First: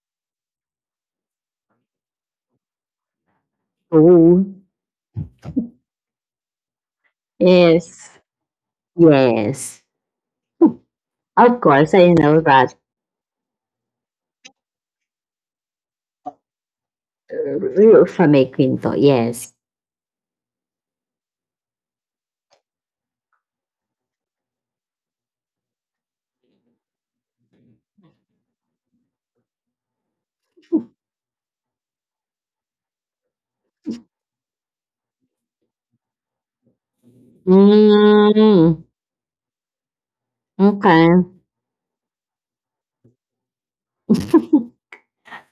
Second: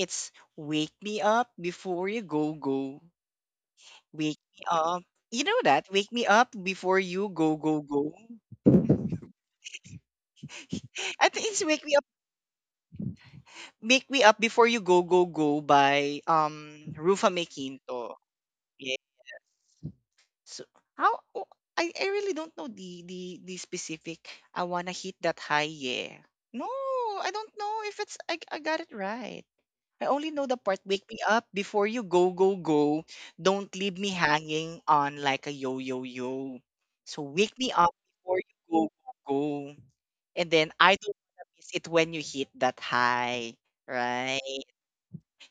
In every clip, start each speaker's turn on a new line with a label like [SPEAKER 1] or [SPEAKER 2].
[SPEAKER 1] it's Wake Me Up Before You Go Go. Wake
[SPEAKER 2] Oh,
[SPEAKER 1] Me Up. You know that? Wake Me Up Before You Go Go
[SPEAKER 2] yes,
[SPEAKER 1] Go.
[SPEAKER 2] yes.
[SPEAKER 1] I think
[SPEAKER 2] Of
[SPEAKER 1] it's
[SPEAKER 2] course, I know that
[SPEAKER 1] Wake Me Up Before You Go Go Go by Rufa
[SPEAKER 2] you're
[SPEAKER 1] Mequinto.
[SPEAKER 2] from Quinto,
[SPEAKER 1] Yeah.
[SPEAKER 2] yes.
[SPEAKER 1] So how oh, I really don't know the the specific. I wanna hit that high, yeah. No, I don't know if it's I got it right. I only know the part wake me up before you go go go. Don't leave me hanging on like a yo yo yo. So wake me up before you
[SPEAKER 2] Mm,
[SPEAKER 1] go go go. And then I
[SPEAKER 2] okay.
[SPEAKER 1] don't wanna miss it when you hit that high, right?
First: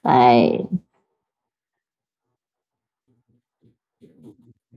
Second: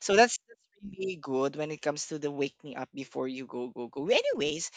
[SPEAKER 1] So that's,
[SPEAKER 2] Hi.
[SPEAKER 1] that's really good when it comes to the wake me up before you go go go. Anyways,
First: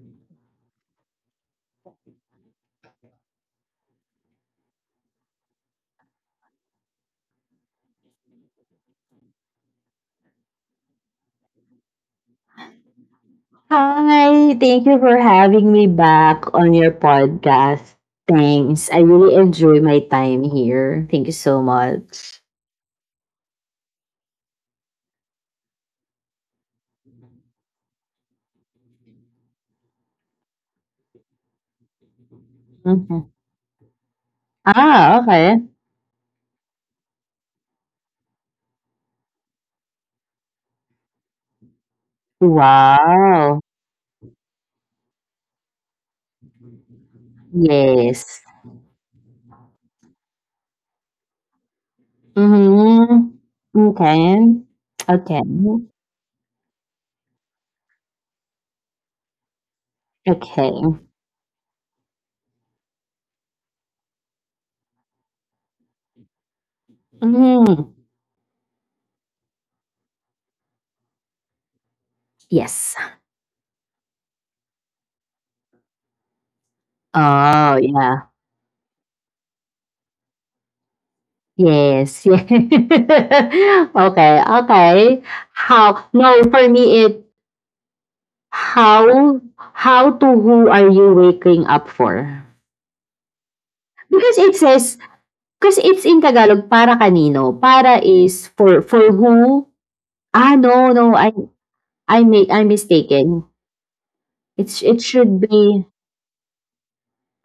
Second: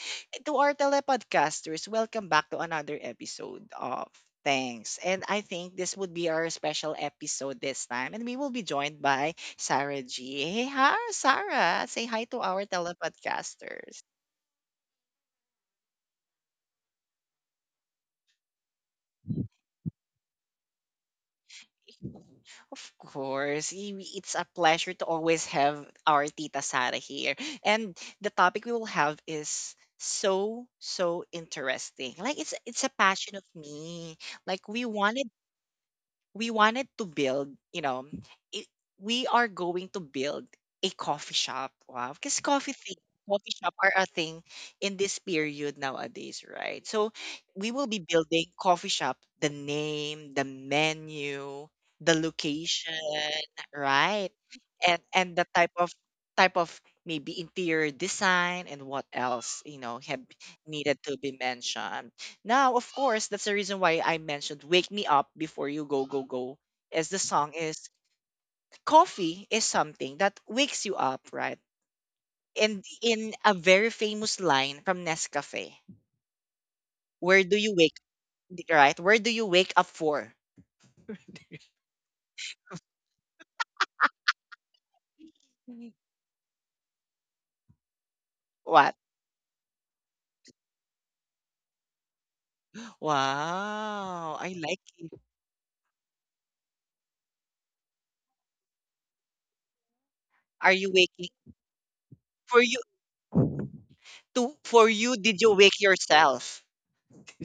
[SPEAKER 1] to our telepodcasters. Welcome back to another episode of. Thanks. And I think this would be our special episode this time. And we will be joined by Sarah G. Hey, hi, Sarah. Say hi to our telepodcasters.
[SPEAKER 2] Hi, thank you for having me back on your podcast. Thanks. I really enjoy my time here. Thank you so much.
[SPEAKER 1] Of course, it's a pleasure to always have our Tita Sara here. And the topic we will have is so so interesting. Like it's a
[SPEAKER 2] Mhm.
[SPEAKER 1] passion of me. Like
[SPEAKER 2] Ah, okay.
[SPEAKER 1] we wanted to build, it, we are going to build a coffee shop. Wow, because coffee thing, coffee
[SPEAKER 2] Wow.
[SPEAKER 1] shop are a thing in this period nowadays, right? So we will be
[SPEAKER 2] Yes.
[SPEAKER 1] building coffee shop, the name, the menu, the location,
[SPEAKER 2] Mm-hmm.
[SPEAKER 1] right?
[SPEAKER 2] Okay.
[SPEAKER 1] And
[SPEAKER 2] Okay.
[SPEAKER 1] the type of type of maybe interior design and what else, have
[SPEAKER 2] Okay.
[SPEAKER 1] needed to be mentioned. Now, of course, that's the reason why I mentioned Wake Me Up Before You Go Go Go as the song
[SPEAKER 2] Hmm.
[SPEAKER 1] is coffee is something that wakes you up, right? And
[SPEAKER 2] Yes.
[SPEAKER 1] in a very famous line from Nescafe, where do you
[SPEAKER 2] Oh,
[SPEAKER 1] wake,
[SPEAKER 2] yeah.
[SPEAKER 1] right? Where do you wake up for?
[SPEAKER 2] Yes. Yeah. Okay. Okay. How? No, for me, it
[SPEAKER 1] What?
[SPEAKER 2] how how to who are you waking up for?
[SPEAKER 1] Wow,
[SPEAKER 2] Because
[SPEAKER 1] I
[SPEAKER 2] it
[SPEAKER 1] like
[SPEAKER 2] says,
[SPEAKER 1] it.
[SPEAKER 2] because it's in Tagalog, para kanino? Para is for who? Ah,
[SPEAKER 1] Are you
[SPEAKER 2] no, no.
[SPEAKER 1] waking
[SPEAKER 2] I I make
[SPEAKER 1] for
[SPEAKER 2] I'm
[SPEAKER 1] you,
[SPEAKER 2] mistaken.
[SPEAKER 1] to
[SPEAKER 2] It's
[SPEAKER 1] for
[SPEAKER 2] it
[SPEAKER 1] you, did
[SPEAKER 2] should
[SPEAKER 1] you wake
[SPEAKER 2] be,
[SPEAKER 1] yourself?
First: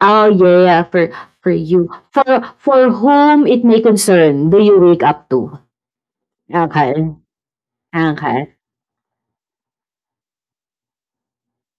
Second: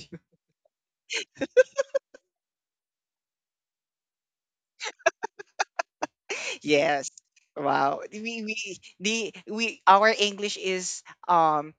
[SPEAKER 2] oh yeah, for you, for whom it may concern. Do you wake up to? Okay.
[SPEAKER 1] Yes. Wow.
[SPEAKER 2] Okay.
[SPEAKER 1] We the we our English is um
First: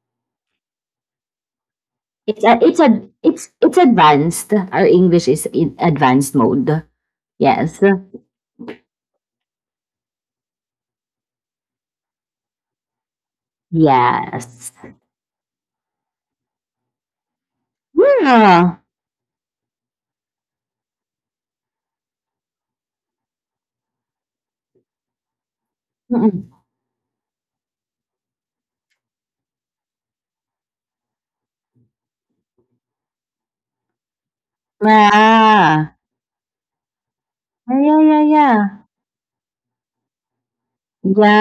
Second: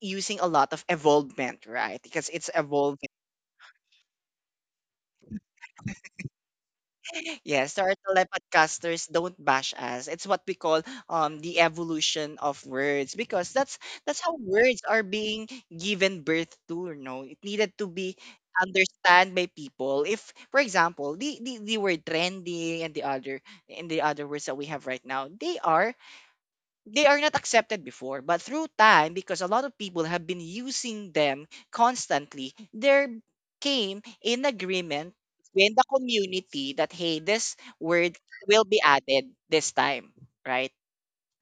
[SPEAKER 1] using a lot of evolvement, right? Because
[SPEAKER 2] It's
[SPEAKER 1] it's
[SPEAKER 2] a, it's
[SPEAKER 1] evolving.
[SPEAKER 2] a, it's it's advanced. Our English is in advanced mode.
[SPEAKER 1] Yes,
[SPEAKER 2] Yes.
[SPEAKER 1] so our telepodcasters don't bash us. It's what we call the evolution of words, because that's how
[SPEAKER 2] Yes.
[SPEAKER 1] words are being given birth to. It needed to be
[SPEAKER 2] Yeah.
[SPEAKER 1] understand by people. If, for example, the word trendy and the other words that we have right now,
[SPEAKER 2] Mm-mm.
[SPEAKER 1] they are not accepted before, but through time, because a lot of people have been using them constantly, there came an agreement in the
[SPEAKER 2] Ah.
[SPEAKER 1] community that, hey, this
[SPEAKER 2] Yeah,
[SPEAKER 1] word
[SPEAKER 2] yeah, yeah.
[SPEAKER 1] will be added this time, right?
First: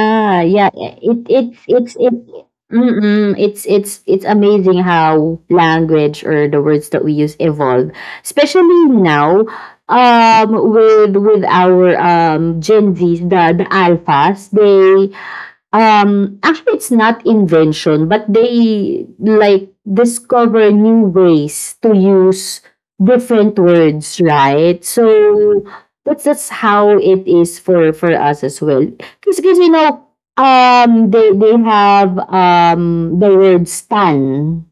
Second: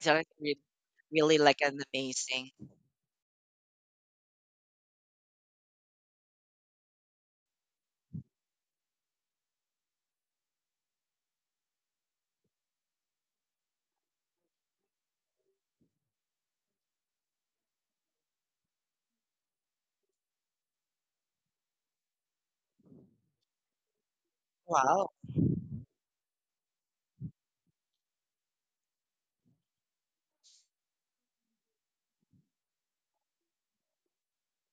[SPEAKER 1] So it's
[SPEAKER 2] yeah. Yeah.
[SPEAKER 1] really
[SPEAKER 2] It
[SPEAKER 1] like an
[SPEAKER 2] it's it
[SPEAKER 1] amazing.
[SPEAKER 2] mm it's amazing how language or the words that we use evolve, especially now with our Gen Zs, the alphas, they. Actually, it's not invention, but they like discover new ways to use different words, right?
[SPEAKER 1] Wow.
[SPEAKER 2] So that's how it is for us as well. Because they have the word stan,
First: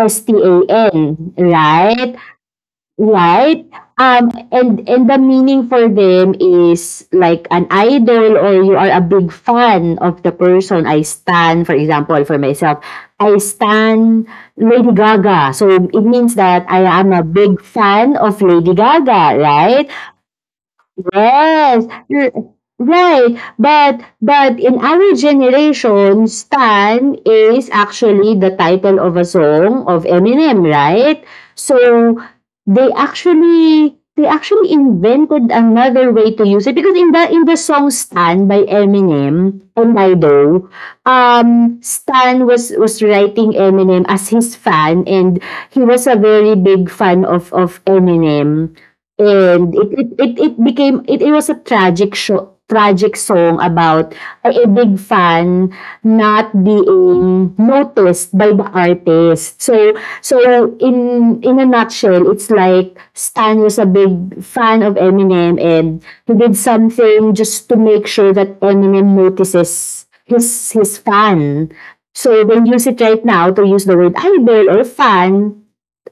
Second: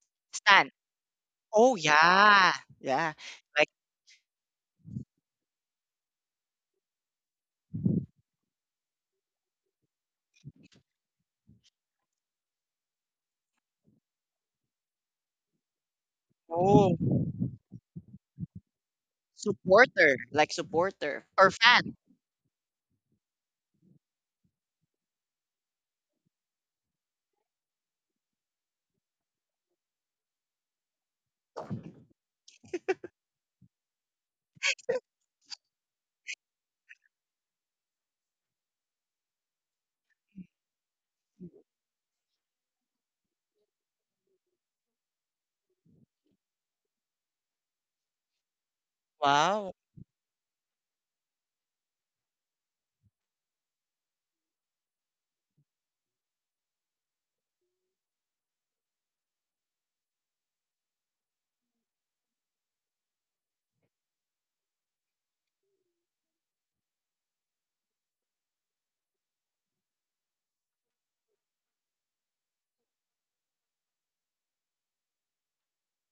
[SPEAKER 2] S T
[SPEAKER 1] Stan.
[SPEAKER 2] A N,
[SPEAKER 1] Oh,
[SPEAKER 2] right?
[SPEAKER 1] yeah. Yeah.
[SPEAKER 2] Right.
[SPEAKER 1] Like.
[SPEAKER 2] Um, and the meaning for them is like an idol or you are a big fan of the person. I stand, for example, for myself, I stand Lady Gaga. So it means that I am a
[SPEAKER 1] Oh,
[SPEAKER 2] big fan of Lady Gaga, right?
[SPEAKER 1] supporter, like supporter or
[SPEAKER 2] Yes,
[SPEAKER 1] fan.
[SPEAKER 2] right. But in our generation, Stan is actually the title of a song of Eminem, right? So they actually invented another way to use it, because in the song Stan by Eminem and Lido, Stan was writing Eminem as his fan, and he was a very big fan of Eminem.
[SPEAKER 1] Wow.
[SPEAKER 2] And it became it was a tragic song about a big fan not being noticed by the artist. So in a nutshell, it's like Stan was a big fan of Eminem, and he did something just to make sure that Eminem notices his fan. So when you use it right now, to use the word idol or fan,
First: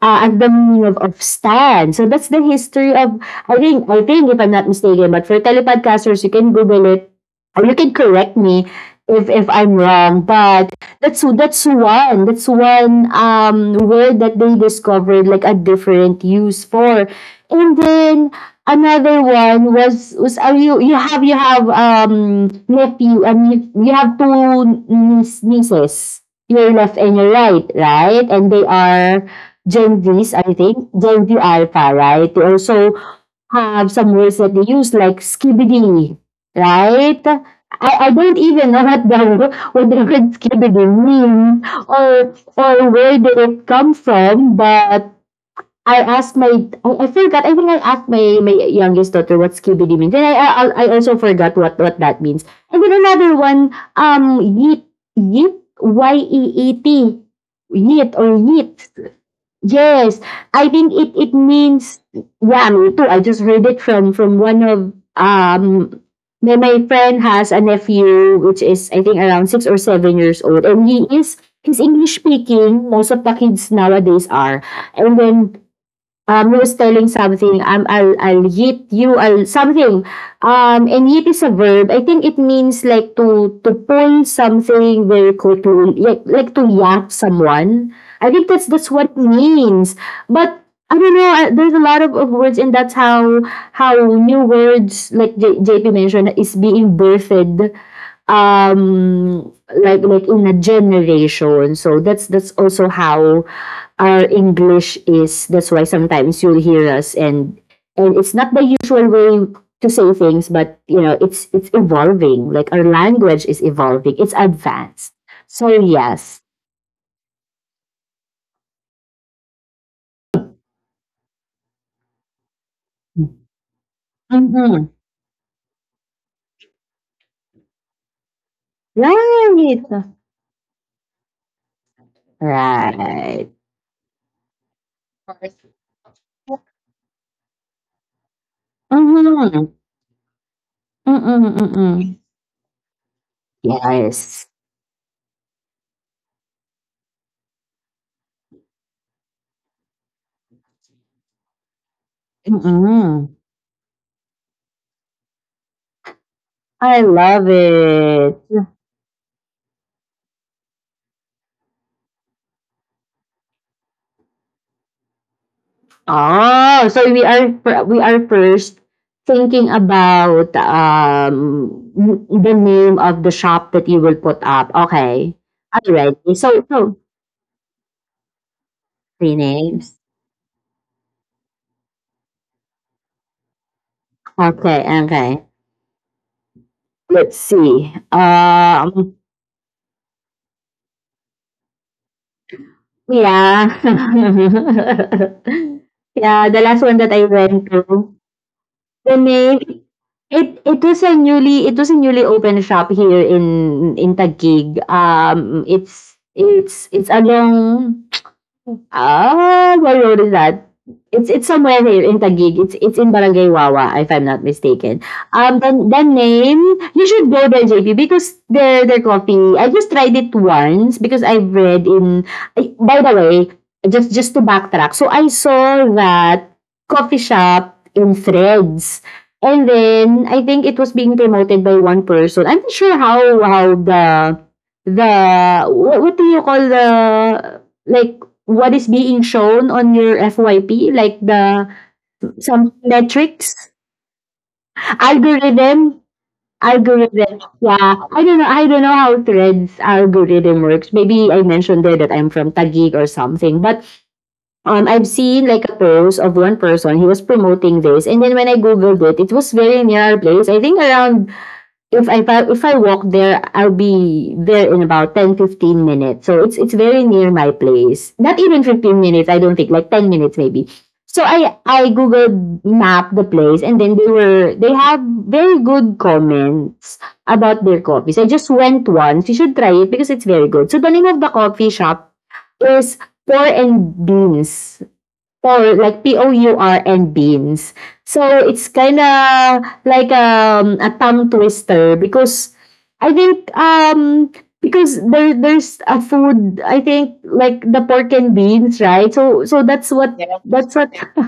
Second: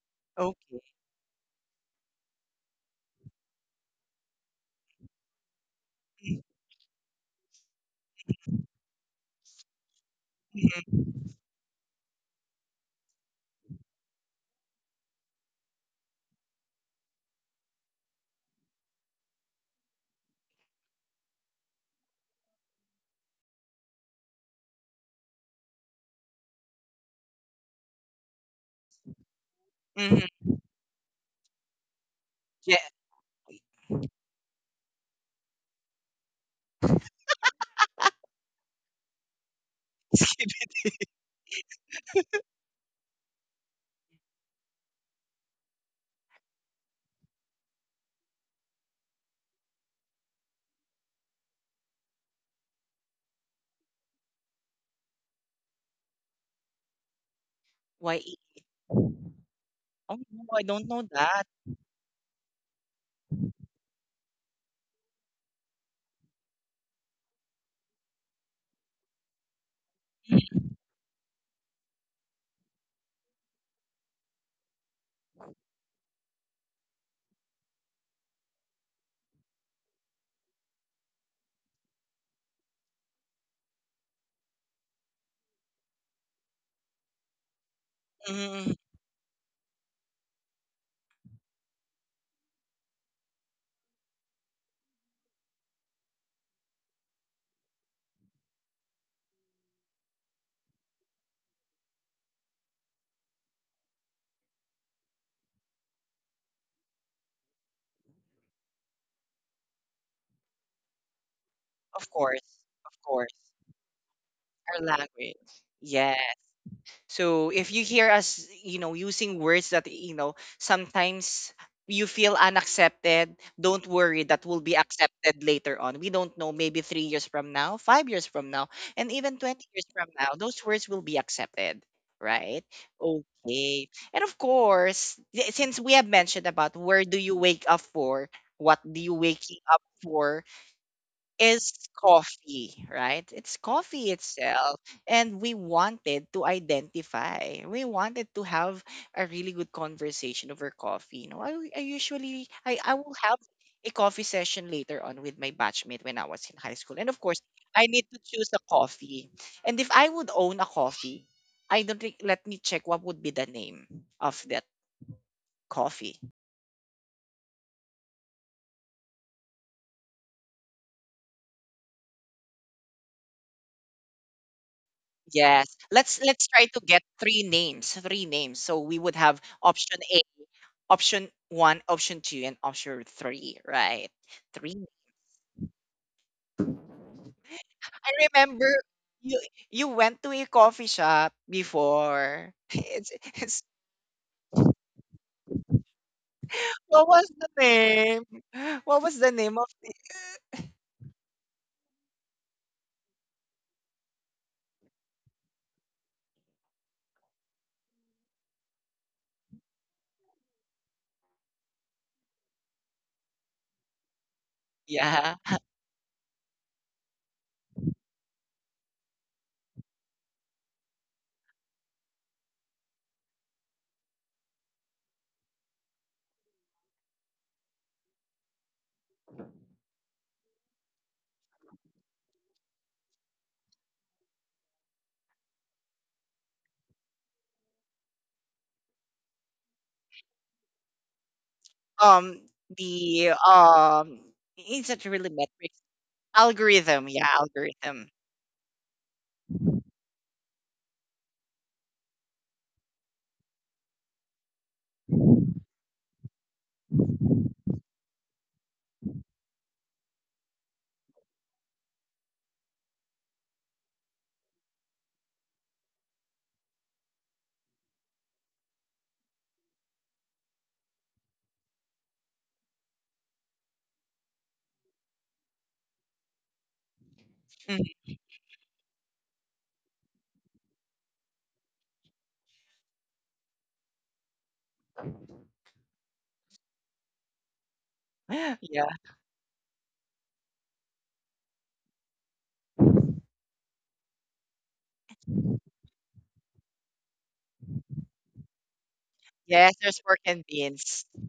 [SPEAKER 2] as the
[SPEAKER 1] Okay.
[SPEAKER 2] meaning of stand. So that's the history of. I think, if I'm not mistaken. But for telepodcasters you can Google it, or you can correct me if I'm wrong. But
[SPEAKER 1] Mhm,
[SPEAKER 2] that's one word that they discovered, like a different use for. And then another one was you have nephew, and mean you have two nieces. Your left and your right, right? And they are Gen Vs,
[SPEAKER 1] mhm.
[SPEAKER 2] I think, Gen V Alpha, right? They
[SPEAKER 1] Yeah.
[SPEAKER 2] also have some words that they use, like skibidi, right? I don't even know what the, word skibidi means, or where did it come from, but I forgot. I think I asked my youngest daughter what skibidi means, and I also forgot what, that means. And then another one, yeet, yeet yeet
[SPEAKER 1] Why?
[SPEAKER 2] or yeet.
[SPEAKER 1] Oh,
[SPEAKER 2] Yes,
[SPEAKER 1] no, I
[SPEAKER 2] I
[SPEAKER 1] don't
[SPEAKER 2] think
[SPEAKER 1] know
[SPEAKER 2] it
[SPEAKER 1] that.
[SPEAKER 2] means, yeah, me too. I just heard it from one of, my friend has a nephew which is, I think, around 6 or 7 years old, and he's English speaking. Most of the kids nowadays are, and then he was telling something, I'll yeet you, I'll something. And yeet is a verb. I think it means like to pull something very quickly, like, to yap someone. I think that's,
[SPEAKER 1] Mhm.
[SPEAKER 2] that's what it means. But I don't know, there's a lot, of words, and that's how new words, like JP mentioned, is being birthed, um, like in a generation. So that's also how our English is. That's why sometimes you'll hear us, and it's not the usual way to say things, but it's
[SPEAKER 1] Of course,
[SPEAKER 2] evolving. Like our
[SPEAKER 1] of course,
[SPEAKER 2] language is evolving. It's
[SPEAKER 1] our
[SPEAKER 2] advanced.
[SPEAKER 1] language.
[SPEAKER 2] So
[SPEAKER 1] Yeah.
[SPEAKER 2] yes.
[SPEAKER 1] So if you hear us, using words that sometimes you feel unaccepted, don't worry, that will be
[SPEAKER 2] Mm-hmm.
[SPEAKER 1] accepted later on. We don't know, maybe 3 years from now, 5 years from now, and even 20 years from
[SPEAKER 2] Right.
[SPEAKER 1] now, those words will be accepted. Right.
[SPEAKER 2] Right.
[SPEAKER 1] Okay. And of course, since we have mentioned about where do you wake up for, what do you waking
[SPEAKER 2] Mm-hmm.
[SPEAKER 1] up for,
[SPEAKER 2] Mm-mm,
[SPEAKER 1] is
[SPEAKER 2] mm-mm.
[SPEAKER 1] coffee, right? It's coffee
[SPEAKER 2] Yes.
[SPEAKER 1] itself. And we wanted to identify. We wanted to have a really good conversation over coffee. You know, I usually, I will have
[SPEAKER 2] Mm-mm.
[SPEAKER 1] a coffee session later on with my batchmate when I was in high school.
[SPEAKER 2] I
[SPEAKER 1] And of course,
[SPEAKER 2] love
[SPEAKER 1] I need to
[SPEAKER 2] it.
[SPEAKER 1] choose a coffee. And if I would own a coffee, I don't think, let me check what would be the name of that coffee.
[SPEAKER 2] Oh, so we are first thinking about the name of the shop that you will put up. Okay.
[SPEAKER 1] Yes. Let's
[SPEAKER 2] Alrighty.
[SPEAKER 1] let's
[SPEAKER 2] So
[SPEAKER 1] try to
[SPEAKER 2] so
[SPEAKER 1] get three names, three names. So we would
[SPEAKER 2] three
[SPEAKER 1] have
[SPEAKER 2] names.
[SPEAKER 1] option A, option one, option two, and option three, right?
[SPEAKER 2] Okay,
[SPEAKER 1] Three.
[SPEAKER 2] okay. Let's see.
[SPEAKER 1] I remember you you went to a coffee shop before. It's
[SPEAKER 2] Yeah. Yeah, the last one
[SPEAKER 1] What
[SPEAKER 2] that I
[SPEAKER 1] was the
[SPEAKER 2] went to.
[SPEAKER 1] name? What
[SPEAKER 2] The
[SPEAKER 1] was the name
[SPEAKER 2] name
[SPEAKER 1] of,
[SPEAKER 2] it was a newly it was a newly opened shop here in Taguig. It's along. Ah, where road is that? It's somewhere here in Taguig. It's in Barangay Wawa, if I'm not mistaken.
[SPEAKER 1] yeah.
[SPEAKER 2] Then the name, you should go there, JP, because their coffee. I just tried it once because I read in. By the way, just to backtrack, so I saw that coffee shop in Threads, and then I think it was being promoted by one person. I'm not sure how the what do you call the, like, what is being shown on your FYP, like the
[SPEAKER 1] Um
[SPEAKER 2] some
[SPEAKER 1] the
[SPEAKER 2] metrics,
[SPEAKER 1] It's not really metrics.
[SPEAKER 2] algorithm,
[SPEAKER 1] Algorithm, yeah,
[SPEAKER 2] algorithm. Yeah,
[SPEAKER 1] algorithm.
[SPEAKER 2] I don't know. I don't know how Threads algorithm works. Maybe I mentioned there that I'm from Taguig or something. But I've seen like a post of one person. He was promoting this, and then when I googled it was very near our place. I think around, if I walk there, I'll be there in about ten fifteen minutes. So it's very near my place. Not even 15 minutes, I don't think, like 10 minutes maybe. So I googled map the place, and then they have very good comments about their coffees. I just went once. You should try it because it's very good. So the name of the coffee shop is Pour and Beans. Pour, like Pour and beans. So it's
[SPEAKER 1] Yeah.
[SPEAKER 2] kind of like, a tongue twister because I think, because there's a food, I think, like the pork and beans, right? So
[SPEAKER 1] Yes,
[SPEAKER 2] that's
[SPEAKER 1] there's
[SPEAKER 2] what
[SPEAKER 1] pork and
[SPEAKER 2] that's what
[SPEAKER 1] beans.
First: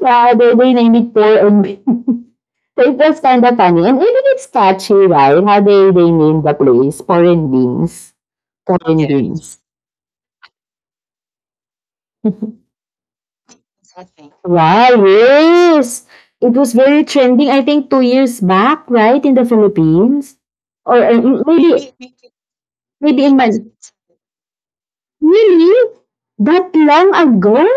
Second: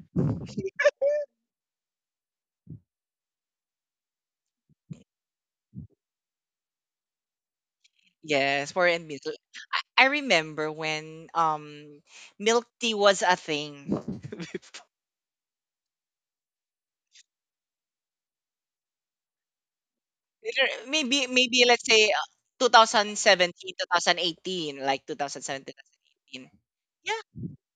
[SPEAKER 2] yeah, they name it pork and beans. So it was kind of funny. And even it's catchy, right? How they name the place, pork and beans.
[SPEAKER 1] Yes,
[SPEAKER 2] Pork
[SPEAKER 1] for
[SPEAKER 2] and
[SPEAKER 1] and milk.
[SPEAKER 2] beans.
[SPEAKER 1] I remember when milk tea was a thing.
[SPEAKER 2] Wow, yes! It was very trending, I think, 2 years back, right, in the Philippines?
[SPEAKER 1] Later-
[SPEAKER 2] Or
[SPEAKER 1] maybe
[SPEAKER 2] m-
[SPEAKER 1] maybe let's
[SPEAKER 2] maybe
[SPEAKER 1] say
[SPEAKER 2] maybe in my.
[SPEAKER 1] 2017, 2018, like 2017,
[SPEAKER 2] Really?
[SPEAKER 1] 2018.
[SPEAKER 2] That long
[SPEAKER 1] Yeah,
[SPEAKER 2] ago?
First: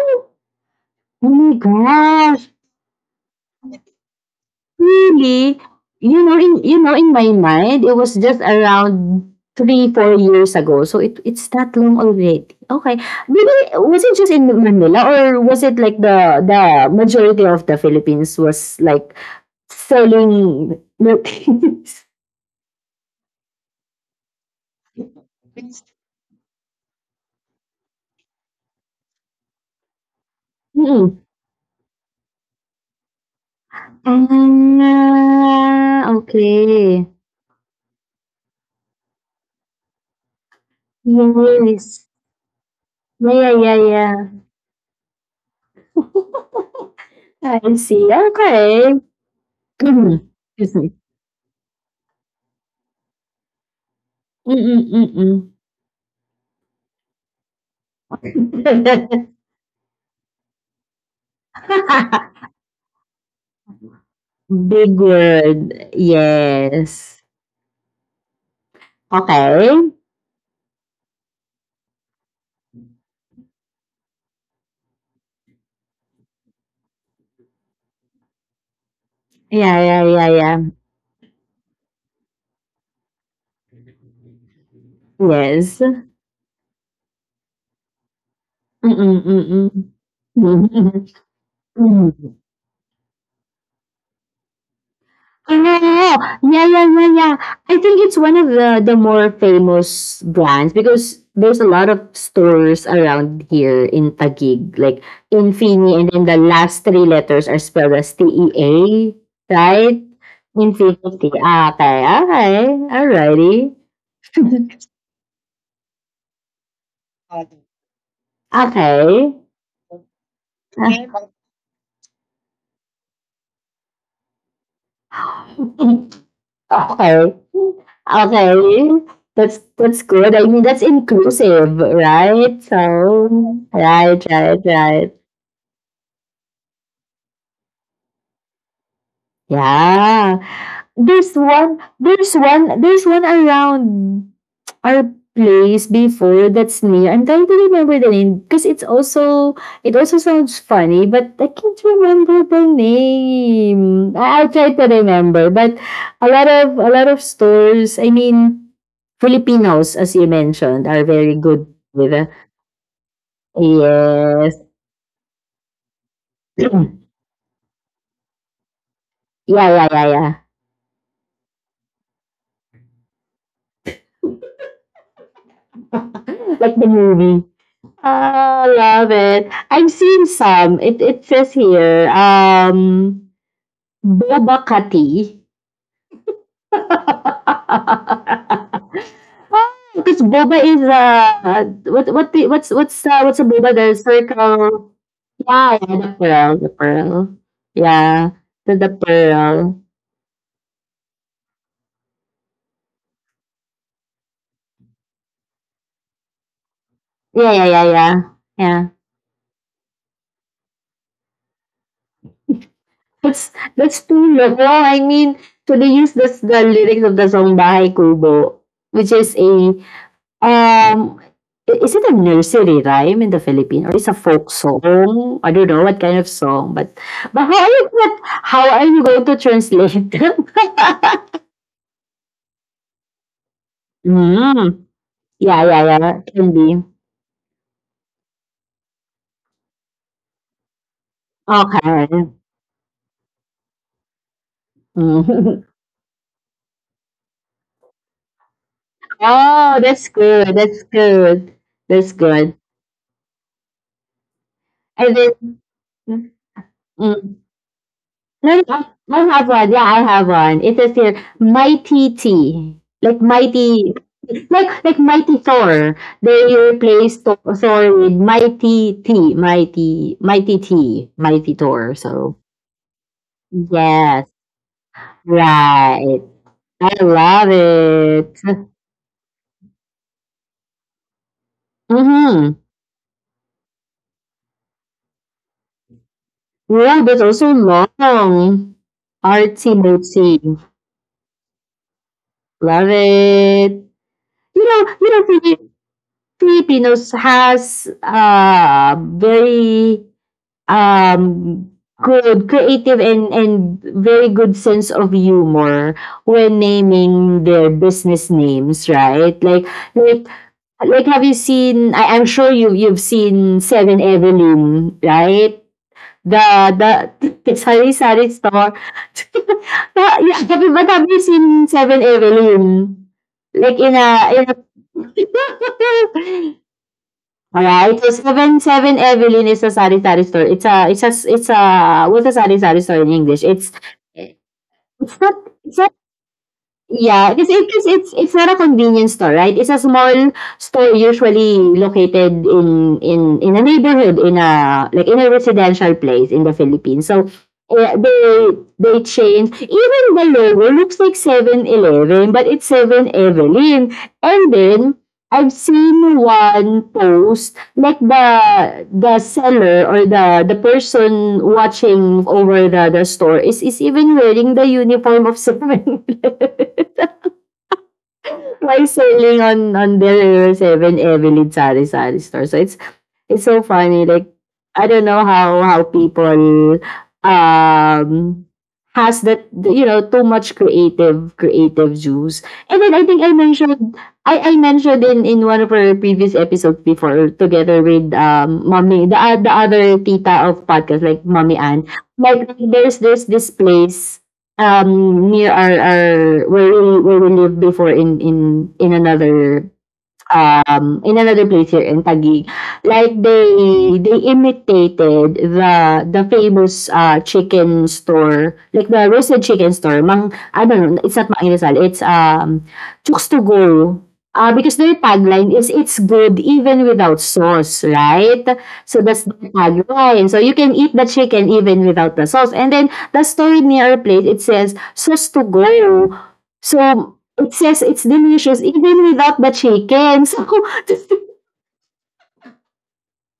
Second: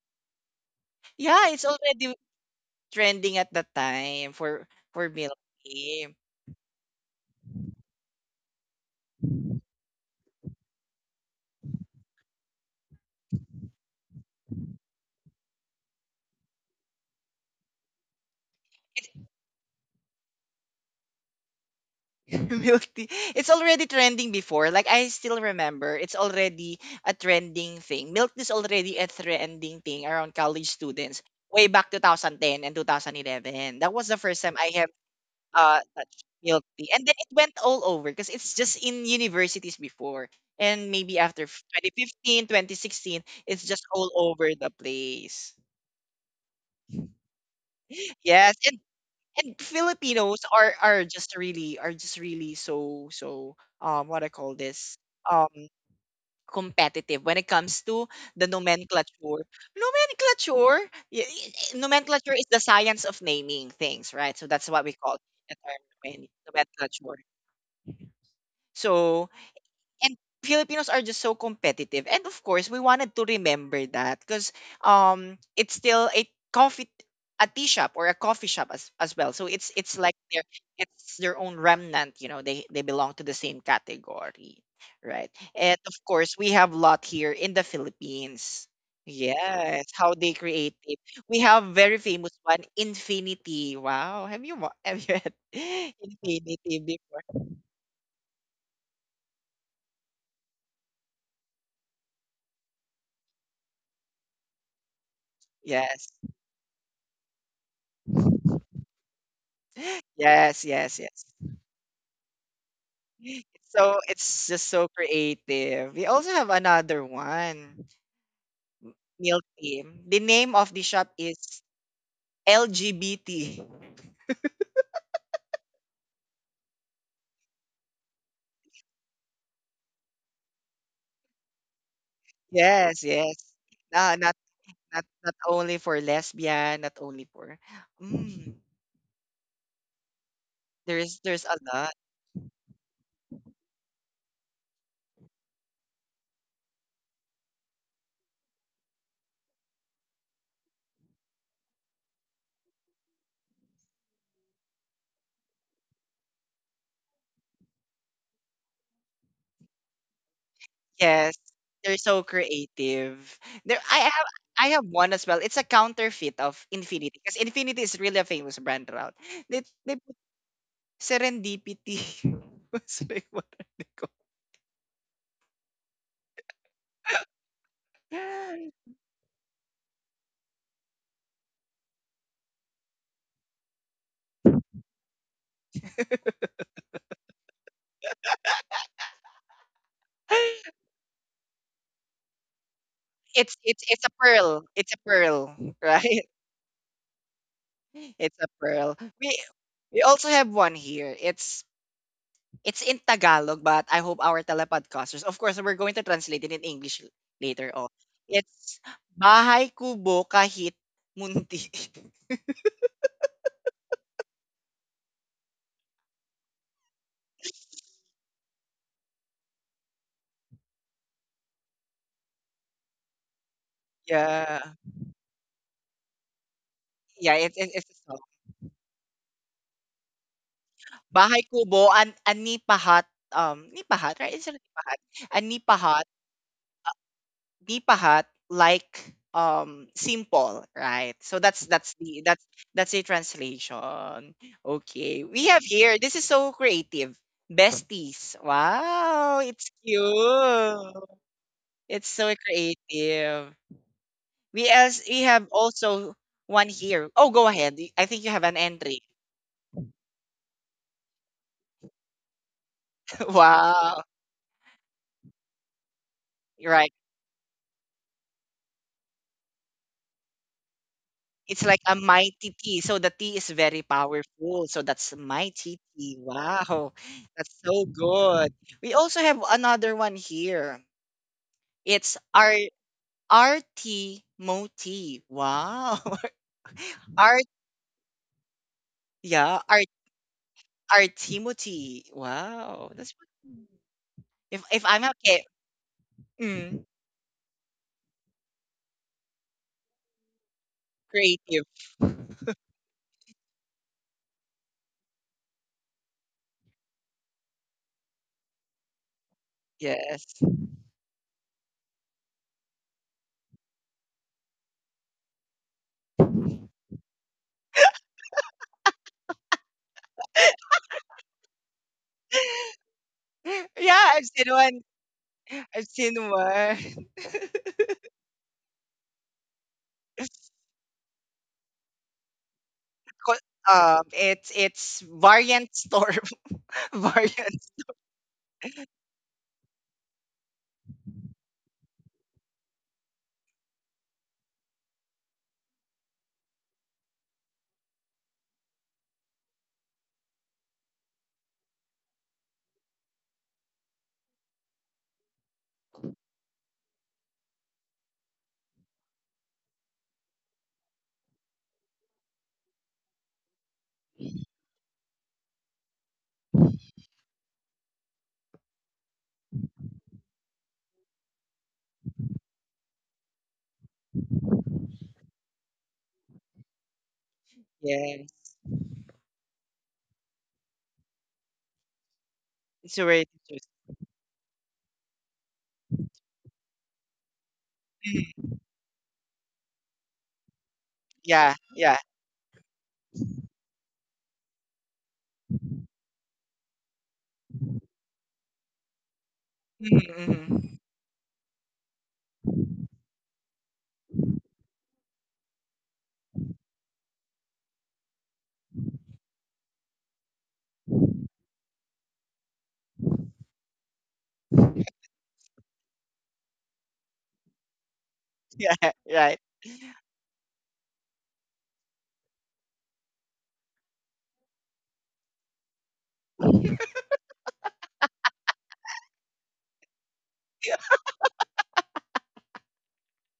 [SPEAKER 2] Oh
[SPEAKER 1] yeah,
[SPEAKER 2] my
[SPEAKER 1] it's already
[SPEAKER 2] gosh.
[SPEAKER 1] trending at the time for milk
[SPEAKER 2] Really?
[SPEAKER 1] tea.
[SPEAKER 2] You know, in my mind, it was just around 3, 4 years ago. So it's that long already. Okay. Maybe was it just in Manila, or was it like the majority of the Philippines was like. Selling, nope.
[SPEAKER 1] Milk tea. It's already trending before. Like, I still remember, it's already a trending thing. Milk tea is already a trending thing around college
[SPEAKER 2] Mm-mm.
[SPEAKER 1] students way back 2010 and 2011. That was the first time I have
[SPEAKER 2] Ah,
[SPEAKER 1] touched milk tea,
[SPEAKER 2] okay.
[SPEAKER 1] and then it went all over because it's just in universities before, and maybe after
[SPEAKER 2] Yes.
[SPEAKER 1] 2015, 2016,
[SPEAKER 2] Yeah, yeah,
[SPEAKER 1] it's
[SPEAKER 2] yeah,
[SPEAKER 1] just all
[SPEAKER 2] yeah.
[SPEAKER 1] over the place.
[SPEAKER 2] I see.
[SPEAKER 1] Yes, and
[SPEAKER 2] Okay.
[SPEAKER 1] and
[SPEAKER 2] Mm.
[SPEAKER 1] Filipinos
[SPEAKER 2] Excuse
[SPEAKER 1] are
[SPEAKER 2] me.
[SPEAKER 1] just really, so what I call this,
[SPEAKER 2] Mm-mm-mm-mm.
[SPEAKER 1] um competitive when it comes to the nomenclature. Nomenclature, nomenclature is the science of naming things, right? So that's what
[SPEAKER 2] Big
[SPEAKER 1] we call the term
[SPEAKER 2] word. Yes.
[SPEAKER 1] nomenclature. So
[SPEAKER 2] Okay.
[SPEAKER 1] and Filipinos are just so competitive. And of course, we wanted to remember that, because it's still a coffee, a tea shop or a coffee shop as well. So it's
[SPEAKER 2] Yeah,
[SPEAKER 1] it's
[SPEAKER 2] yeah,
[SPEAKER 1] like
[SPEAKER 2] yeah,
[SPEAKER 1] their
[SPEAKER 2] yeah.
[SPEAKER 1] it's their own remnant. You know, they belong to the same category, right?
[SPEAKER 2] Yes.
[SPEAKER 1] And of course, we have lot here in the Philippines. Yes,
[SPEAKER 2] Mm-mm-mm-mm.
[SPEAKER 1] how they create it. We have very famous one, Infinity. Wow, have you had
[SPEAKER 2] Yeah, yeah, yeah,
[SPEAKER 1] Infinity
[SPEAKER 2] yeah. Yeah, yeah.
[SPEAKER 1] before?
[SPEAKER 2] I think it's one of the more famous brands because there's a lot of stores around here in Taguig, like Infini, and
[SPEAKER 1] Yes,
[SPEAKER 2] then the last three letters are spelled as TEA, right?
[SPEAKER 1] yes, yes, yes.
[SPEAKER 2] Infinity. Ah, okay, okay, alrighty,
[SPEAKER 1] So it's just so creative. We also have another one, Meal Team. The name of the
[SPEAKER 2] okay.
[SPEAKER 1] shop is LGBT.
[SPEAKER 2] Okay. Okay. That's good. I mean, that's inclusive, right? So,
[SPEAKER 1] Yes, yes. Uh,
[SPEAKER 2] right,
[SPEAKER 1] not
[SPEAKER 2] right,
[SPEAKER 1] not
[SPEAKER 2] right.
[SPEAKER 1] not only for lesbian, not only for, mm,
[SPEAKER 2] Yeah.
[SPEAKER 1] there's
[SPEAKER 2] There's
[SPEAKER 1] there's a
[SPEAKER 2] one
[SPEAKER 1] lot.
[SPEAKER 2] there's one there's one around our place before that's near. I'm trying to remember the name because it also sounds funny, but I can't remember the name. I'll try to remember. But a lot of stores, I mean, Filipinos, as you mentioned, are very
[SPEAKER 1] Yes.
[SPEAKER 2] good
[SPEAKER 1] They're
[SPEAKER 2] with,
[SPEAKER 1] so creative. There
[SPEAKER 2] yes.
[SPEAKER 1] I have one as well. It's a counterfeit of
[SPEAKER 2] Yeah,
[SPEAKER 1] Infinity, because Infinity is really a famous brand around. They
[SPEAKER 2] yeah,
[SPEAKER 1] they
[SPEAKER 2] yeah,
[SPEAKER 1] put
[SPEAKER 2] yeah.
[SPEAKER 1] serendipity. Sorry, what are they
[SPEAKER 2] Like the movie. I
[SPEAKER 1] called?
[SPEAKER 2] love it. I've seen some. It says here, boba kati. Because boba is what's a
[SPEAKER 1] it's
[SPEAKER 2] boba?
[SPEAKER 1] it's
[SPEAKER 2] The
[SPEAKER 1] it's a pearl.
[SPEAKER 2] circle.
[SPEAKER 1] It's a pearl,
[SPEAKER 2] Yeah, yeah, the
[SPEAKER 1] right?
[SPEAKER 2] pearl, the pearl. Yeah,
[SPEAKER 1] It's a
[SPEAKER 2] the
[SPEAKER 1] pearl. We
[SPEAKER 2] pearl.
[SPEAKER 1] we also have one here. It's in Tagalog, but I hope our telepodcasters, of course, we're going to translate it in English
[SPEAKER 2] Yeah, yeah,
[SPEAKER 1] later
[SPEAKER 2] yeah,
[SPEAKER 1] on.
[SPEAKER 2] yeah,
[SPEAKER 1] It's
[SPEAKER 2] yeah.
[SPEAKER 1] bahay kubo kahit munti.
[SPEAKER 2] That's that's too low. No, I mean, so they use the lyrics of the song "Bahay Kubo," which Um, is it a nursery rhyme in the Philippines, or is a folk
[SPEAKER 1] Yeah,
[SPEAKER 2] song? I don't know what kind of song, but
[SPEAKER 1] yeah.
[SPEAKER 2] but
[SPEAKER 1] It's
[SPEAKER 2] how are
[SPEAKER 1] it's
[SPEAKER 2] you
[SPEAKER 1] it's a
[SPEAKER 2] what,
[SPEAKER 1] song.
[SPEAKER 2] how are you going to translate?
[SPEAKER 1] Bahay kubo an anipahat, nipahat, right? Is it
[SPEAKER 2] Mm.
[SPEAKER 1] nipahat?
[SPEAKER 2] Yeah, yeah,
[SPEAKER 1] Anipahat
[SPEAKER 2] yeah. Can be.
[SPEAKER 1] deep pahat like, simple, right? So that's
[SPEAKER 2] Okay.
[SPEAKER 1] the that's a translation. Okay, we have
[SPEAKER 2] Mm.
[SPEAKER 1] here, this is so creative, besties. Wow, it's
[SPEAKER 2] Oh, that's good. That's
[SPEAKER 1] cute.
[SPEAKER 2] good.
[SPEAKER 1] It's
[SPEAKER 2] That's
[SPEAKER 1] so
[SPEAKER 2] good.
[SPEAKER 1] creative. We as
[SPEAKER 2] And
[SPEAKER 1] we have
[SPEAKER 2] then,
[SPEAKER 1] also one here. Oh,
[SPEAKER 2] mm,
[SPEAKER 1] go ahead, I think you have an
[SPEAKER 2] no, no,
[SPEAKER 1] entry.
[SPEAKER 2] I have one. Yeah, I have one. It says here, Mighty T. Like Mighty,
[SPEAKER 1] Wow,
[SPEAKER 2] like Mighty Thor. They
[SPEAKER 1] right.
[SPEAKER 2] replaced Thor Thor with Mighty T, Mighty Mighty T, Mighty
[SPEAKER 1] It's like a
[SPEAKER 2] Thor. So
[SPEAKER 1] mighty tea. So the tea is very
[SPEAKER 2] yes,
[SPEAKER 1] powerful. So that's mighty tea.
[SPEAKER 2] right.
[SPEAKER 1] Wow.
[SPEAKER 2] I love
[SPEAKER 1] That's so good.
[SPEAKER 2] it.
[SPEAKER 1] We also have another one here. It's
[SPEAKER 2] Mm-hmm.
[SPEAKER 1] our RT Moti. Wow.
[SPEAKER 2] Yeah, but
[SPEAKER 1] Art
[SPEAKER 2] also long.
[SPEAKER 1] yeah,
[SPEAKER 2] Artsy,
[SPEAKER 1] Art
[SPEAKER 2] motsy.
[SPEAKER 1] Art Timothy.
[SPEAKER 2] Love
[SPEAKER 1] Wow.
[SPEAKER 2] it.
[SPEAKER 1] If
[SPEAKER 2] You know,
[SPEAKER 1] I'm
[SPEAKER 2] you know,
[SPEAKER 1] okay. Mm,
[SPEAKER 2] Filipinos has a very,
[SPEAKER 1] creative.
[SPEAKER 2] um, good, creative, and very good sense of humor when naming their business names, right? Like
[SPEAKER 1] Yes.
[SPEAKER 2] like like have you seen I'm sure you've seen Seven Evelyn, right? The sari sari store. Ah, yeah, but have you seen Seven Evelyn? Like in a
[SPEAKER 1] Yeah, I've
[SPEAKER 2] in
[SPEAKER 1] seen
[SPEAKER 2] a
[SPEAKER 1] one. I've seen one.
[SPEAKER 2] alright, so seven Evelyn is a sari sari store. It's a it's a it's a what's a sari sari store in
[SPEAKER 1] Co-
[SPEAKER 2] English? It's
[SPEAKER 1] It's
[SPEAKER 2] it's not
[SPEAKER 1] variant
[SPEAKER 2] it's
[SPEAKER 1] store.
[SPEAKER 2] Yeah, kasi because it,
[SPEAKER 1] Variants,
[SPEAKER 2] 'cause it's not a convenience store, right? It's a small store usually located in in a neighborhood in a like in a residential place in the Philippines. So eh, they change. Even the logo looks like Seven eleven but it's Seven Evelyn. And then I've seen one post, like the seller or the person watching over the store is even wearing the uniform of Seven eleven supply, selling on their seven Evelyn Sari Sari store. So it's so funny. Like I don't know how people um
[SPEAKER 1] yes.
[SPEAKER 2] has that too much creative creative juice. And then
[SPEAKER 1] It's a
[SPEAKER 2] I think
[SPEAKER 1] way
[SPEAKER 2] I
[SPEAKER 1] choose.
[SPEAKER 2] mentioned I, I mentioned in one of our previous episodes before, together with
[SPEAKER 1] Mhm.
[SPEAKER 2] mommy, the other tita of podcast, like mommy
[SPEAKER 1] Yeah,
[SPEAKER 2] Ann,
[SPEAKER 1] yeah.
[SPEAKER 2] like there's this place near our where we lived before in another
[SPEAKER 1] Mm-hmm.
[SPEAKER 2] um, in another place here in Taguig. Like they imitated the famous chicken store, like the roasted chicken store. I don't know, it's not Mang Inasal, it's Chooks to go. Because their tagline is, it's good even without sauce, right?
[SPEAKER 1] Yeah,
[SPEAKER 2] So that's the
[SPEAKER 1] right.
[SPEAKER 2] tagline. So you can eat the chicken even without the sauce. And then the store near our place, it says sauce to go. So it says it's delicious even without the chicken. So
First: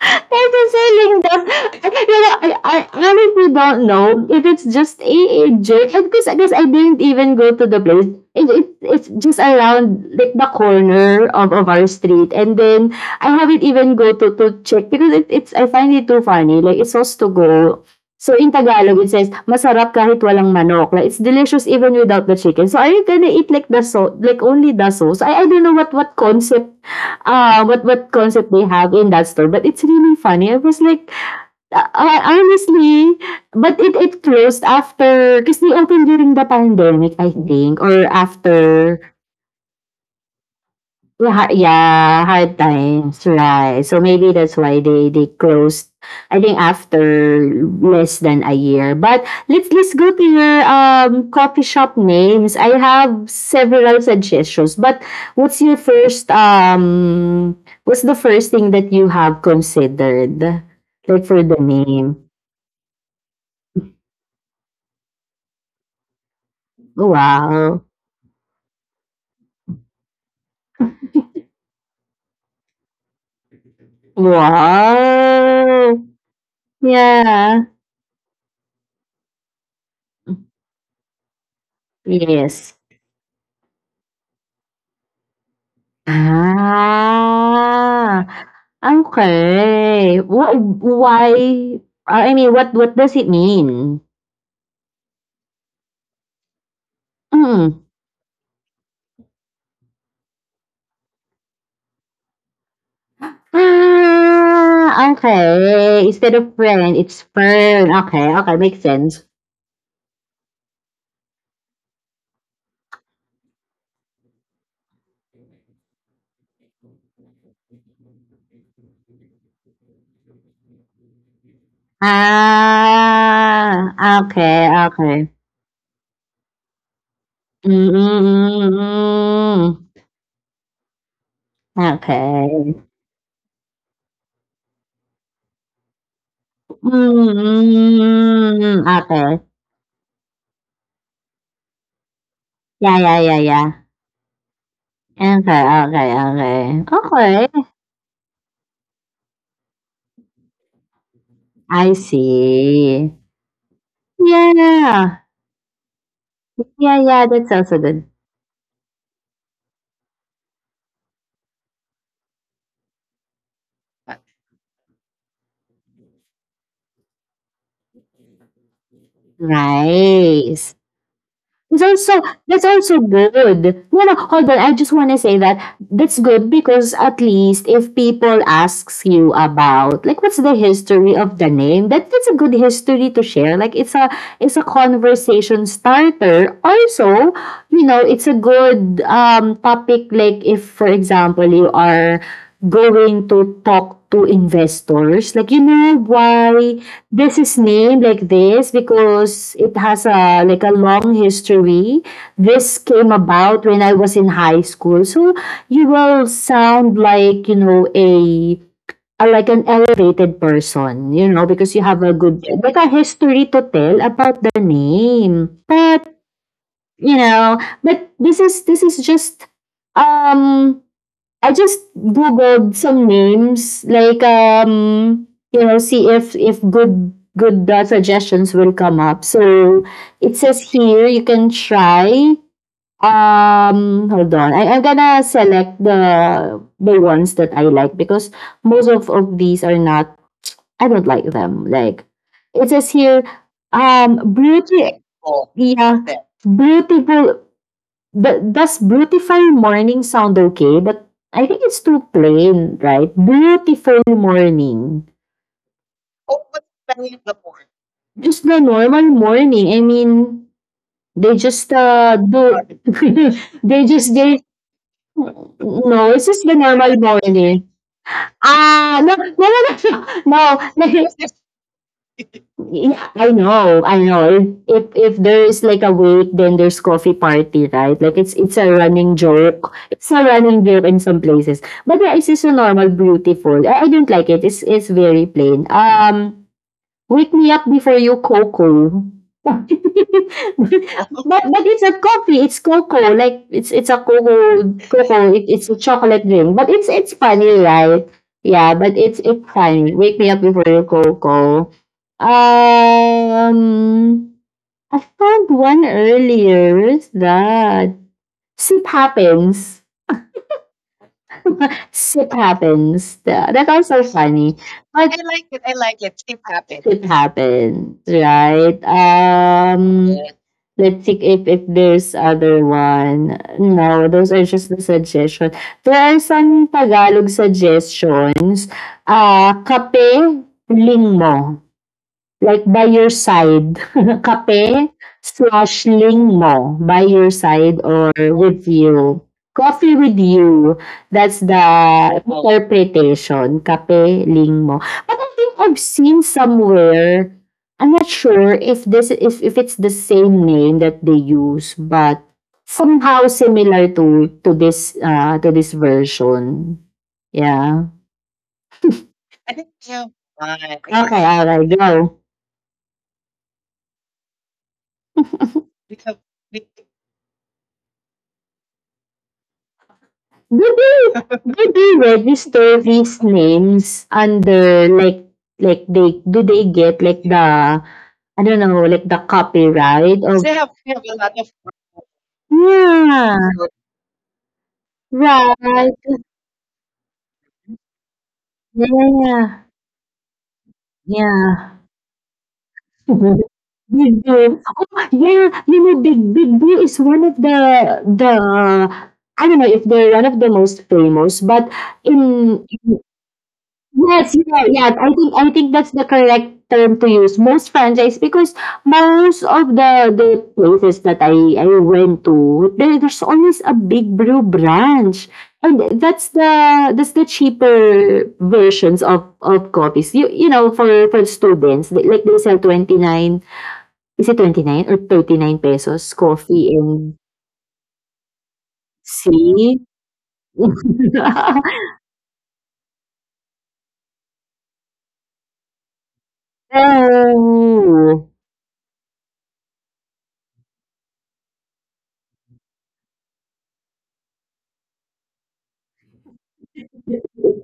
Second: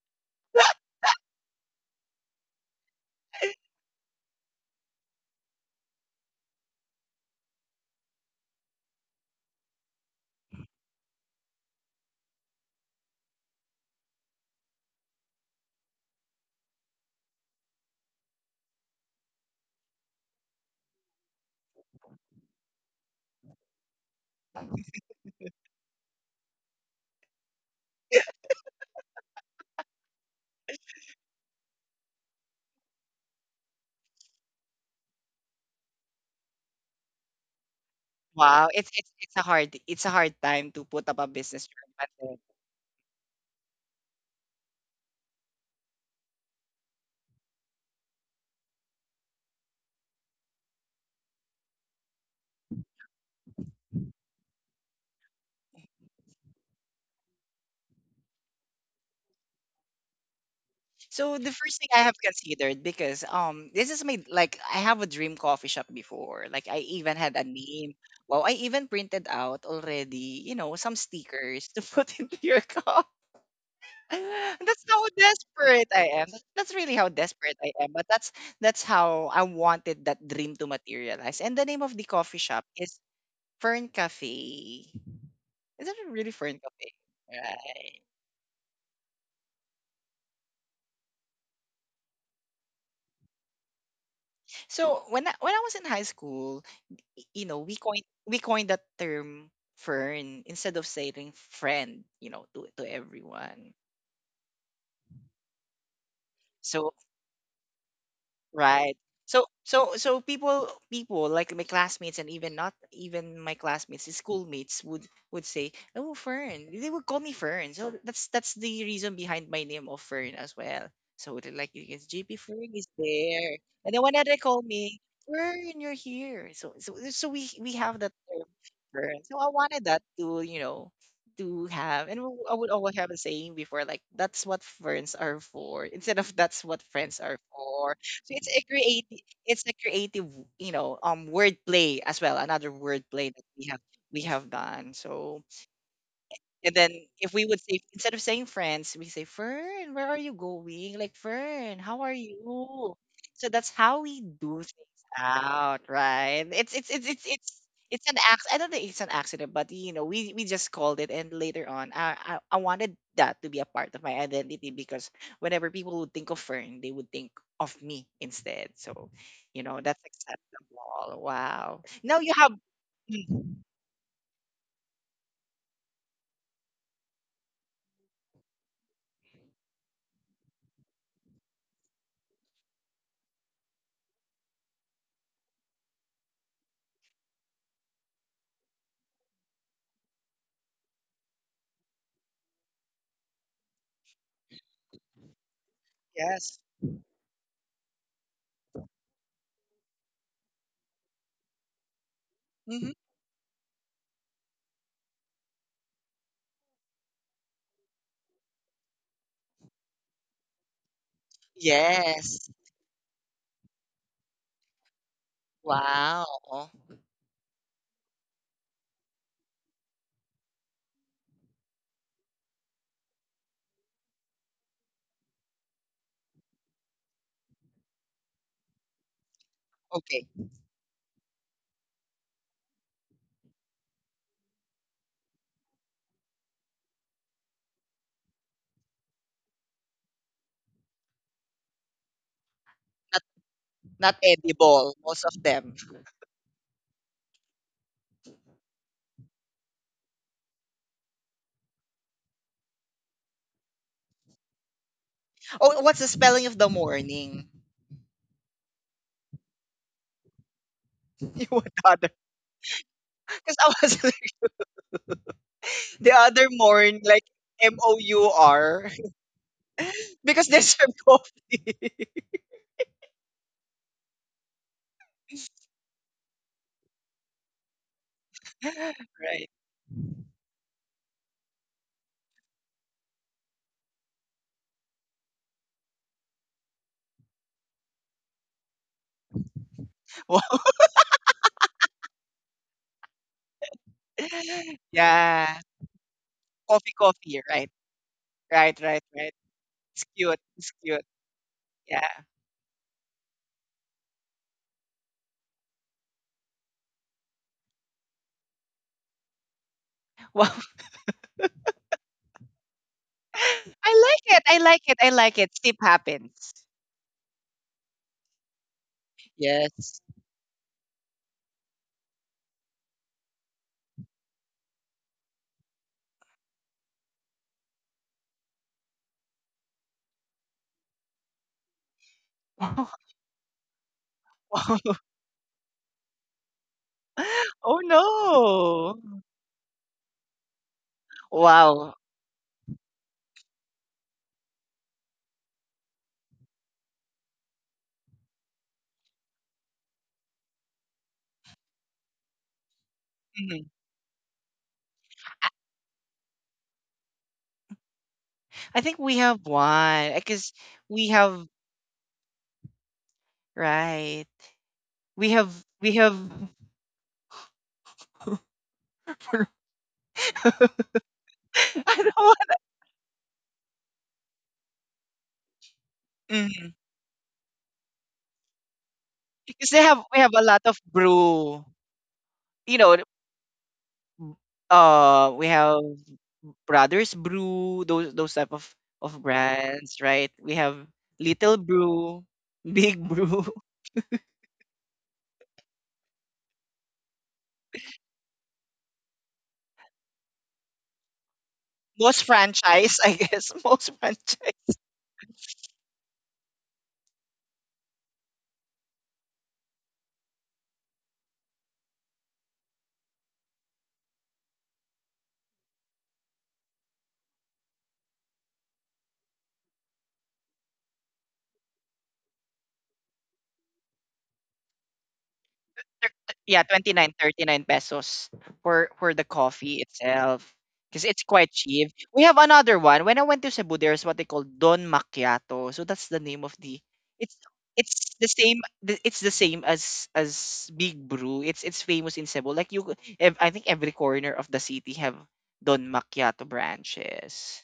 [SPEAKER 2] they're just selling them. You know, I honestly don't know if it's just a And because I guess I didn't even go to the place. It's just around like the corner of our street. And then I haven't even go to check because it, it's I find it too funny. Like it's supposed to go. So in Tagalog, it says, masarap kahit walang manok. Like, it's delicious even without the chicken. So are you gonna eat like the sauce, like only the sauce? I don't know what what concept they have in that store. But it's really funny. I was like, honestly, but it closed after, because they opened during the pandemic, I think, or
[SPEAKER 1] Wow,
[SPEAKER 2] after.
[SPEAKER 1] it's a hard time to put up a
[SPEAKER 2] Laha,
[SPEAKER 1] business during
[SPEAKER 2] yeah,
[SPEAKER 1] pandemic.
[SPEAKER 2] hard times, right. So maybe that's why they closed, I think after less than a year. But let's go to your coffee shop names. I have several suggestions, but what's your first um what's the first thing that you have considered? Like
[SPEAKER 1] So
[SPEAKER 2] for
[SPEAKER 1] the
[SPEAKER 2] the
[SPEAKER 1] first thing I have
[SPEAKER 2] name.
[SPEAKER 1] considered, because this is my, like, I have a dream coffee shop before. Like, I even had a
[SPEAKER 2] Wow.
[SPEAKER 1] name. Wow, I even printed out already, some stickers to put into your coffee. That's how desperate
[SPEAKER 2] Wow.
[SPEAKER 1] I am. That's really how desperate
[SPEAKER 2] Yeah.
[SPEAKER 1] I am. But that's how I wanted that dream to materialize. And the name of the coffee shop
[SPEAKER 2] Yes.
[SPEAKER 1] is Fern Cafe. Is it really Fern Cafe? Right.
[SPEAKER 2] Ah, okay. What, why? I mean, what does it mean?
[SPEAKER 1] So when I was in high school, you know,
[SPEAKER 2] Mm.
[SPEAKER 1] we coined that term fern instead of saying friend, to everyone.
[SPEAKER 2] Ah, okay. Instead of
[SPEAKER 1] So.
[SPEAKER 2] friend, it's fern. Okay, okay, makes
[SPEAKER 1] Right.
[SPEAKER 2] sense.
[SPEAKER 1] So people like my classmates and even not even my classmates, the schoolmates would say, "Oh, Fern." They would call me Fern. So that's the reason behind my name of Fern as well. So they're like, you guys, JP Fern is there.
[SPEAKER 2] Ah,
[SPEAKER 1] And then whenever they call
[SPEAKER 2] okay,
[SPEAKER 1] me,
[SPEAKER 2] okay.
[SPEAKER 1] Fern, you're here. So we
[SPEAKER 2] Mm, mm,
[SPEAKER 1] have that term Fern. So
[SPEAKER 2] mm,
[SPEAKER 1] I wanted that to, to
[SPEAKER 2] mm.
[SPEAKER 1] have. And I would
[SPEAKER 2] Okay.
[SPEAKER 1] always have a saying before, like, that's what ferns are for instead of that's what
[SPEAKER 2] Mm,
[SPEAKER 1] friends are
[SPEAKER 2] mm,
[SPEAKER 1] for. So
[SPEAKER 2] mm, okay.
[SPEAKER 1] it's a creative, wordplay as well. Another
[SPEAKER 2] Yeah, yeah,
[SPEAKER 1] wordplay
[SPEAKER 2] yeah,
[SPEAKER 1] that
[SPEAKER 2] yeah.
[SPEAKER 1] we have done. So,
[SPEAKER 2] Okay, okay,
[SPEAKER 1] and
[SPEAKER 2] okay.
[SPEAKER 1] then, if we would
[SPEAKER 2] Okay.
[SPEAKER 1] say instead of saying friends, we say, Fern, where are you going? Like, Fern,
[SPEAKER 2] I
[SPEAKER 1] how are you?
[SPEAKER 2] see.
[SPEAKER 1] So that's how we do things
[SPEAKER 2] Yeah.
[SPEAKER 1] out, right? It's it's
[SPEAKER 2] Yeah,
[SPEAKER 1] it's it's
[SPEAKER 2] yeah, that
[SPEAKER 1] it's
[SPEAKER 2] sounds so good.
[SPEAKER 1] it's an act. I don't think it's an accident, but you know, we just called it. And later on, I wanted that to be a part of my identity because whenever people would think of Fern, they would think of me instead. So, you know, that's
[SPEAKER 2] Nice.
[SPEAKER 1] acceptable.
[SPEAKER 2] It's
[SPEAKER 1] Wow. Now
[SPEAKER 2] also
[SPEAKER 1] you have,
[SPEAKER 2] that's also good.
[SPEAKER 1] Mm,
[SPEAKER 2] No, no, hold on. I just want to say that that's good, because at least if people asks you about like what's the history of the name, that that's a good history to share. Like it's a conversation starter. Also, it's a good topic. Like if for example you are going to talk to investors, like you know
[SPEAKER 1] yes,
[SPEAKER 2] why this is named like this, because it has a long history. This
[SPEAKER 1] hmm
[SPEAKER 2] came about when I was in high school. So you will sound like, a like an elevated person, because you have a good
[SPEAKER 1] yes.
[SPEAKER 2] like a history to tell about the name. But,
[SPEAKER 1] Wow.
[SPEAKER 2] you know, but this is just um I just googled some names, like see if good good suggestions will come up. So
[SPEAKER 1] Okay.
[SPEAKER 2] it says here you can try. Hold on, I'm gonna select the ones that I like because most of these are not. I don't like them. Like it says here,
[SPEAKER 1] Not not edible,
[SPEAKER 2] beauty,
[SPEAKER 1] most of them.
[SPEAKER 2] yeah, beautiful Do does beautiful morning sound okay? But I think it's too plain, right? Beautiful morning.
[SPEAKER 1] Oh, what's the spelling of the morning?
[SPEAKER 2] Just the normal morning. I mean, they
[SPEAKER 1] You want
[SPEAKER 2] just
[SPEAKER 1] the other?
[SPEAKER 2] do
[SPEAKER 1] Because I
[SPEAKER 2] they
[SPEAKER 1] was
[SPEAKER 2] just they
[SPEAKER 1] like,
[SPEAKER 2] no,
[SPEAKER 1] the
[SPEAKER 2] it's just
[SPEAKER 1] other
[SPEAKER 2] the normal
[SPEAKER 1] morning, like
[SPEAKER 2] morning.
[SPEAKER 1] mour,
[SPEAKER 2] Ah, no, no, no, no,
[SPEAKER 1] because they
[SPEAKER 2] no.
[SPEAKER 1] serve
[SPEAKER 2] No.
[SPEAKER 1] coffee,
[SPEAKER 2] Yeah, I know, I know. If there is like a wait, then there's coffee party, right? Like it's a running
[SPEAKER 1] right?
[SPEAKER 2] joke. It's a running joke in some places. But yeah, it's just a normal beautiful. I don't like it. It's very plain. Wake me up before you cocoa. but
[SPEAKER 1] Wow.
[SPEAKER 2] but it's not coffee, it's cocoa. Like it's a cocoa cocoa. It,
[SPEAKER 1] Yeah,
[SPEAKER 2] it's a chocolate drink. But it's
[SPEAKER 1] coffee,
[SPEAKER 2] it's
[SPEAKER 1] coffee.
[SPEAKER 2] funny,
[SPEAKER 1] Right,
[SPEAKER 2] right? Yeah,
[SPEAKER 1] right,
[SPEAKER 2] but
[SPEAKER 1] right,
[SPEAKER 2] it's
[SPEAKER 1] right.
[SPEAKER 2] it's funny.
[SPEAKER 1] It's
[SPEAKER 2] Wake me
[SPEAKER 1] cute.
[SPEAKER 2] up before
[SPEAKER 1] It's
[SPEAKER 2] you
[SPEAKER 1] cute.
[SPEAKER 2] cocoa.
[SPEAKER 1] Yeah.
[SPEAKER 2] Um I found one earlier. Where's that? Sip happens.
[SPEAKER 1] Wow.
[SPEAKER 2] Shit happens. That's
[SPEAKER 1] I
[SPEAKER 2] also
[SPEAKER 1] like it.
[SPEAKER 2] funny,
[SPEAKER 1] I like it. I
[SPEAKER 2] but
[SPEAKER 1] like it. Sleep
[SPEAKER 2] it
[SPEAKER 1] happens.
[SPEAKER 2] happens, happens, right?
[SPEAKER 1] Yes.
[SPEAKER 2] Let's see if there's other one. No, those are just the suggestions. There are some Tagalog suggestions. Ah, kape lingmo. Like by your side,
[SPEAKER 1] Wow.
[SPEAKER 2] kape/ling mo, by your
[SPEAKER 1] Oh,
[SPEAKER 2] side or with you.
[SPEAKER 1] no.
[SPEAKER 2] Coffee with you, that's the
[SPEAKER 1] Wow.
[SPEAKER 2] wow, interpretation, kape/ling mo. But I think I've seen somewhere, I'm not sure if this if it's the same name that they use, but somehow
[SPEAKER 1] Mhm.
[SPEAKER 2] similar to this version. Yeah.
[SPEAKER 1] I think we have one because we
[SPEAKER 2] Okay, all
[SPEAKER 1] have
[SPEAKER 2] right, go.
[SPEAKER 1] right. We have we have
[SPEAKER 2] Do they
[SPEAKER 1] I don't want
[SPEAKER 2] register these names under like they get like I don't know, like the
[SPEAKER 1] because they have we
[SPEAKER 2] copyright
[SPEAKER 1] have
[SPEAKER 2] or,
[SPEAKER 1] a lot of brew. You know,
[SPEAKER 2] yeah,
[SPEAKER 1] we have
[SPEAKER 2] right,
[SPEAKER 1] Brothers Brew, those type of
[SPEAKER 2] yeah,
[SPEAKER 1] brands, right? We have Little
[SPEAKER 2] yeah.
[SPEAKER 1] Brew, Big Brew,
[SPEAKER 2] Big deal. Oh yeah, big big deal is one of the I don't know if they're one of the most famous, but
[SPEAKER 1] most
[SPEAKER 2] in
[SPEAKER 1] franchise, I guess, most
[SPEAKER 2] yes,
[SPEAKER 1] franchise.
[SPEAKER 2] yeah, yeah. I think that's the correct term to use. Most franchise, because most of the places that I went to, there's always a big brew branch, and that's the cheaper versions of coffees. You know, for students, like they sell 29. Is it ₱29 or ₱39
[SPEAKER 1] Yeah,
[SPEAKER 2] coffee,
[SPEAKER 1] 29
[SPEAKER 2] and
[SPEAKER 1] 39 pesos for the
[SPEAKER 2] C?
[SPEAKER 1] coffee itself. Because it's quite cheap. We have another one. When I went to Cebu, there's what they call Don Macchiato. So that's the name of the it's it's
[SPEAKER 2] Oh.
[SPEAKER 1] the same it's the same as Big Brew. It's famous in Cebu. Like you I think every corner of the city have Don Macchiato branches.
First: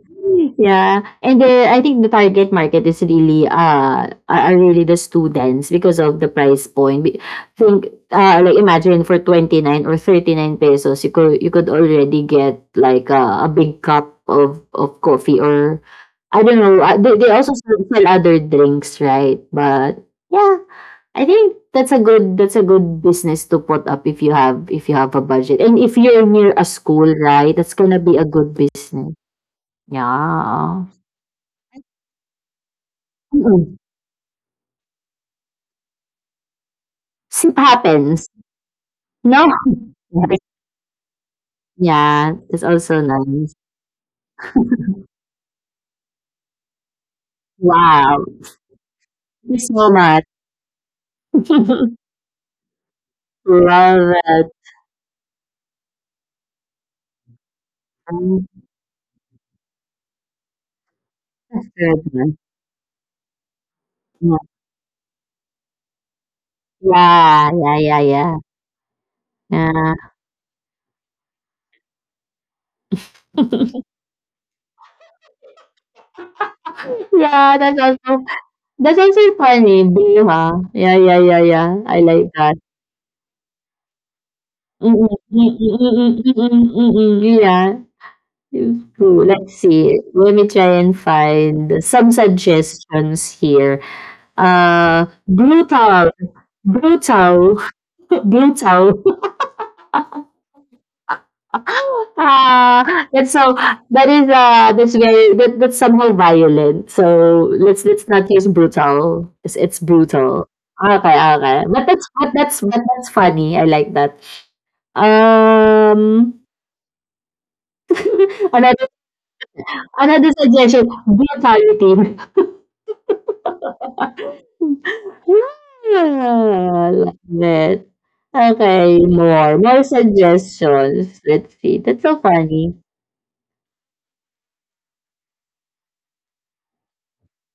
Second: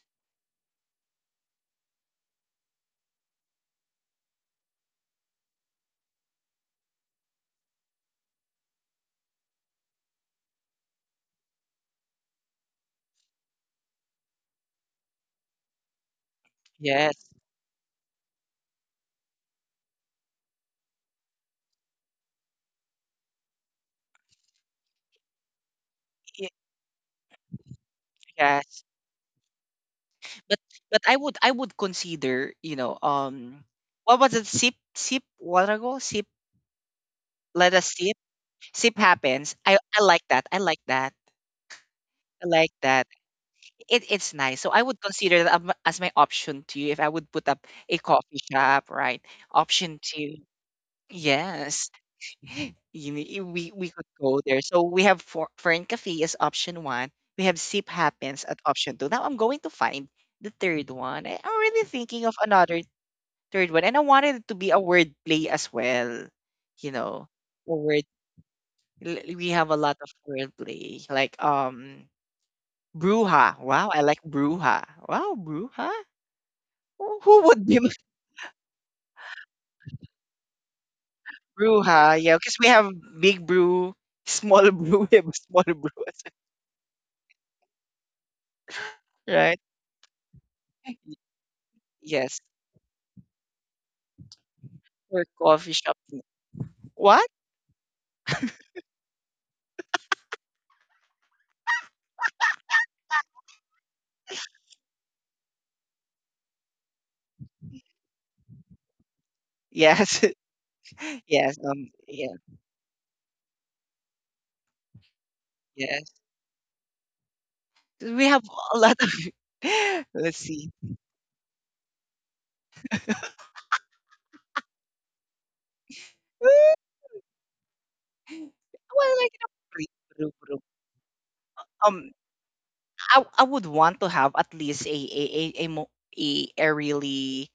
[SPEAKER 2] Yeah, and I think the target market is really are really the students because of the price point. Think like imagine for ₱29 or ₱39, you could already get like a big cup of coffee or I don't know. uh, They
[SPEAKER 1] Yes.
[SPEAKER 2] they also sell sell other drinks, right? But yeah, I think that's a good business to put up if you have a budget and if you're
[SPEAKER 1] y-
[SPEAKER 2] near a school, right? That's gonna be a good
[SPEAKER 1] Yes.
[SPEAKER 2] business.
[SPEAKER 1] But
[SPEAKER 2] Yeah.
[SPEAKER 1] but I would consider, you know,
[SPEAKER 2] Mm.
[SPEAKER 1] what was it? Sip what ago?
[SPEAKER 2] Soup
[SPEAKER 1] Let us sip.
[SPEAKER 2] happens.
[SPEAKER 1] Sip
[SPEAKER 2] No.
[SPEAKER 1] happens. I like
[SPEAKER 2] Yes.
[SPEAKER 1] that. I like that.
[SPEAKER 2] Yeah,
[SPEAKER 1] I
[SPEAKER 2] it's
[SPEAKER 1] like
[SPEAKER 2] also
[SPEAKER 1] that.
[SPEAKER 2] nice.
[SPEAKER 1] It's nice. So I would consider that as my option two if I would put up a
[SPEAKER 2] Wow.
[SPEAKER 1] coffee shop, right?
[SPEAKER 2] Thank you so
[SPEAKER 1] Option
[SPEAKER 2] much.
[SPEAKER 1] two. Yes. You know, we could
[SPEAKER 2] Love
[SPEAKER 1] go
[SPEAKER 2] it.
[SPEAKER 1] there. So we have for, Fern Cafe as option one. We have Sip
[SPEAKER 2] Mm,
[SPEAKER 1] Happens at option two. Now I'm going to find the third one. I'm
[SPEAKER 2] that's
[SPEAKER 1] really thinking of
[SPEAKER 2] good.
[SPEAKER 1] another third one. And I wanted
[SPEAKER 2] Yeah.
[SPEAKER 1] it to be a word play as well. You know,
[SPEAKER 2] Yeah,
[SPEAKER 1] a
[SPEAKER 2] yeah, yeah,
[SPEAKER 1] word
[SPEAKER 2] yeah.
[SPEAKER 1] we have a
[SPEAKER 2] Yeah.
[SPEAKER 1] lot of wordplay, like bruja. Wow, I like bruja. Wow, bruja. Who
[SPEAKER 2] Yeah,
[SPEAKER 1] would
[SPEAKER 2] that's
[SPEAKER 1] be with
[SPEAKER 2] also that's also funny, Bill, huh? Yeah, yeah, yeah, yeah. I
[SPEAKER 1] bruja?
[SPEAKER 2] like
[SPEAKER 1] Yeah,
[SPEAKER 2] that.
[SPEAKER 1] because we have big brew, small
[SPEAKER 2] Mm-mm,
[SPEAKER 1] brew, we have
[SPEAKER 2] mm-mm,
[SPEAKER 1] small brew,
[SPEAKER 2] mm-mm,
[SPEAKER 1] as
[SPEAKER 2] mm-mm, mm-mm. Yeah. It's true.
[SPEAKER 1] well,
[SPEAKER 2] Let's
[SPEAKER 1] right?
[SPEAKER 2] see. Let me try and find some
[SPEAKER 1] Yes,
[SPEAKER 2] suggestions here.
[SPEAKER 1] or coffee shop.
[SPEAKER 2] Brutal,
[SPEAKER 1] What?
[SPEAKER 2] brutal, brutal. uh, and so that is that's somehow violent. So let's not use brutal. It's
[SPEAKER 1] Yes,
[SPEAKER 2] brutal. Okay,
[SPEAKER 1] yes.
[SPEAKER 2] okay. But that's
[SPEAKER 1] Yeah,
[SPEAKER 2] but that's but that's funny. I like that.
[SPEAKER 1] yes.
[SPEAKER 2] Um,
[SPEAKER 1] We have a
[SPEAKER 2] another
[SPEAKER 1] lot of.
[SPEAKER 2] another
[SPEAKER 1] Let's see.
[SPEAKER 2] suggestion: brutality. Ah, like that. Okay,
[SPEAKER 1] Well, like you
[SPEAKER 2] more. More
[SPEAKER 1] know, brew, brew, brew.
[SPEAKER 2] suggestions. Let's see. That's
[SPEAKER 1] Um,
[SPEAKER 2] so funny.
[SPEAKER 1] I would want to have at least a a, mo- a really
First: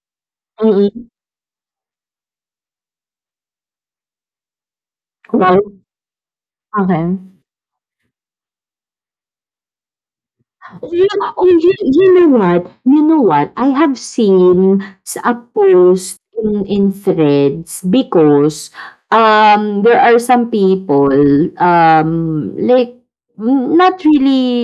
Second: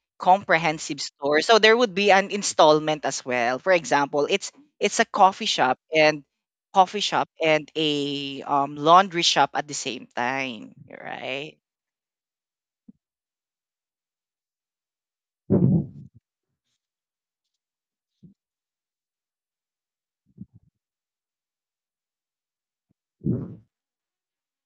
[SPEAKER 2] 嗯
[SPEAKER 1] comprehensive
[SPEAKER 2] 嗯，
[SPEAKER 1] store. So there would be an installment as well. For example, it's a
[SPEAKER 2] 嗯，
[SPEAKER 1] coffee shop
[SPEAKER 2] 嗯。K
[SPEAKER 1] and a laundry shop at the same time,
[SPEAKER 2] You know, oh,
[SPEAKER 1] right?
[SPEAKER 2] you know what? You know what? I have seen a post in threads because there are some people um like not really,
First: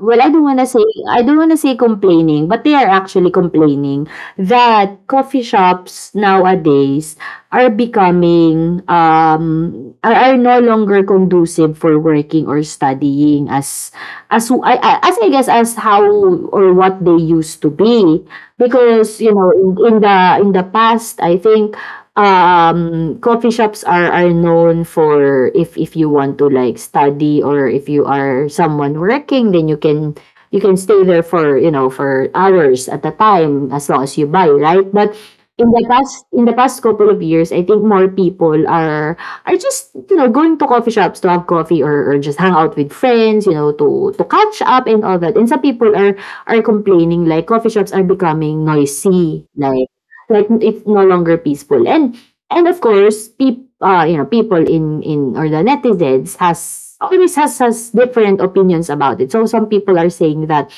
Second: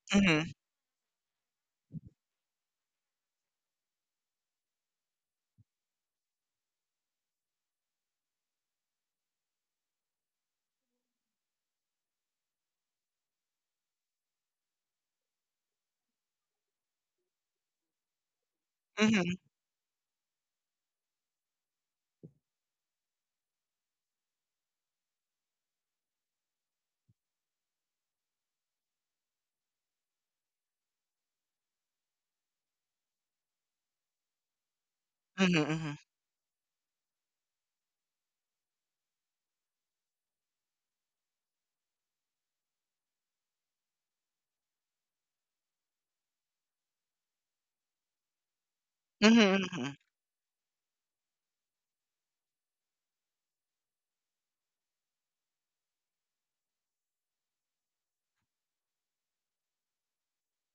[SPEAKER 2] well, I don't
[SPEAKER 1] Mm-hmm,
[SPEAKER 2] want to say I don't want to say complaining, but they are actually complaining that coffee shops nowadays are becoming are no longer conducive for working or studying as I guess as how or what they used to be, because
[SPEAKER 1] mm-hmm,
[SPEAKER 2] in, in the in the past I think coffee shops are known for, if you want to like study or if you are someone working, then you can stay there for hours at a time as long as you buy, right, but in the
[SPEAKER 1] mm-hmm,
[SPEAKER 2] past in the past couple of years I think more people are, I just, going to coffee shops to have coffee or just hang out with friends, to catch up and all that. And some people are complaining, like coffee shops are becoming noisy, like
[SPEAKER 1] mm-hmm,
[SPEAKER 2] it's no longer peaceful. And of course, people in or the netizens has always has different opinions about it. So some people are saying that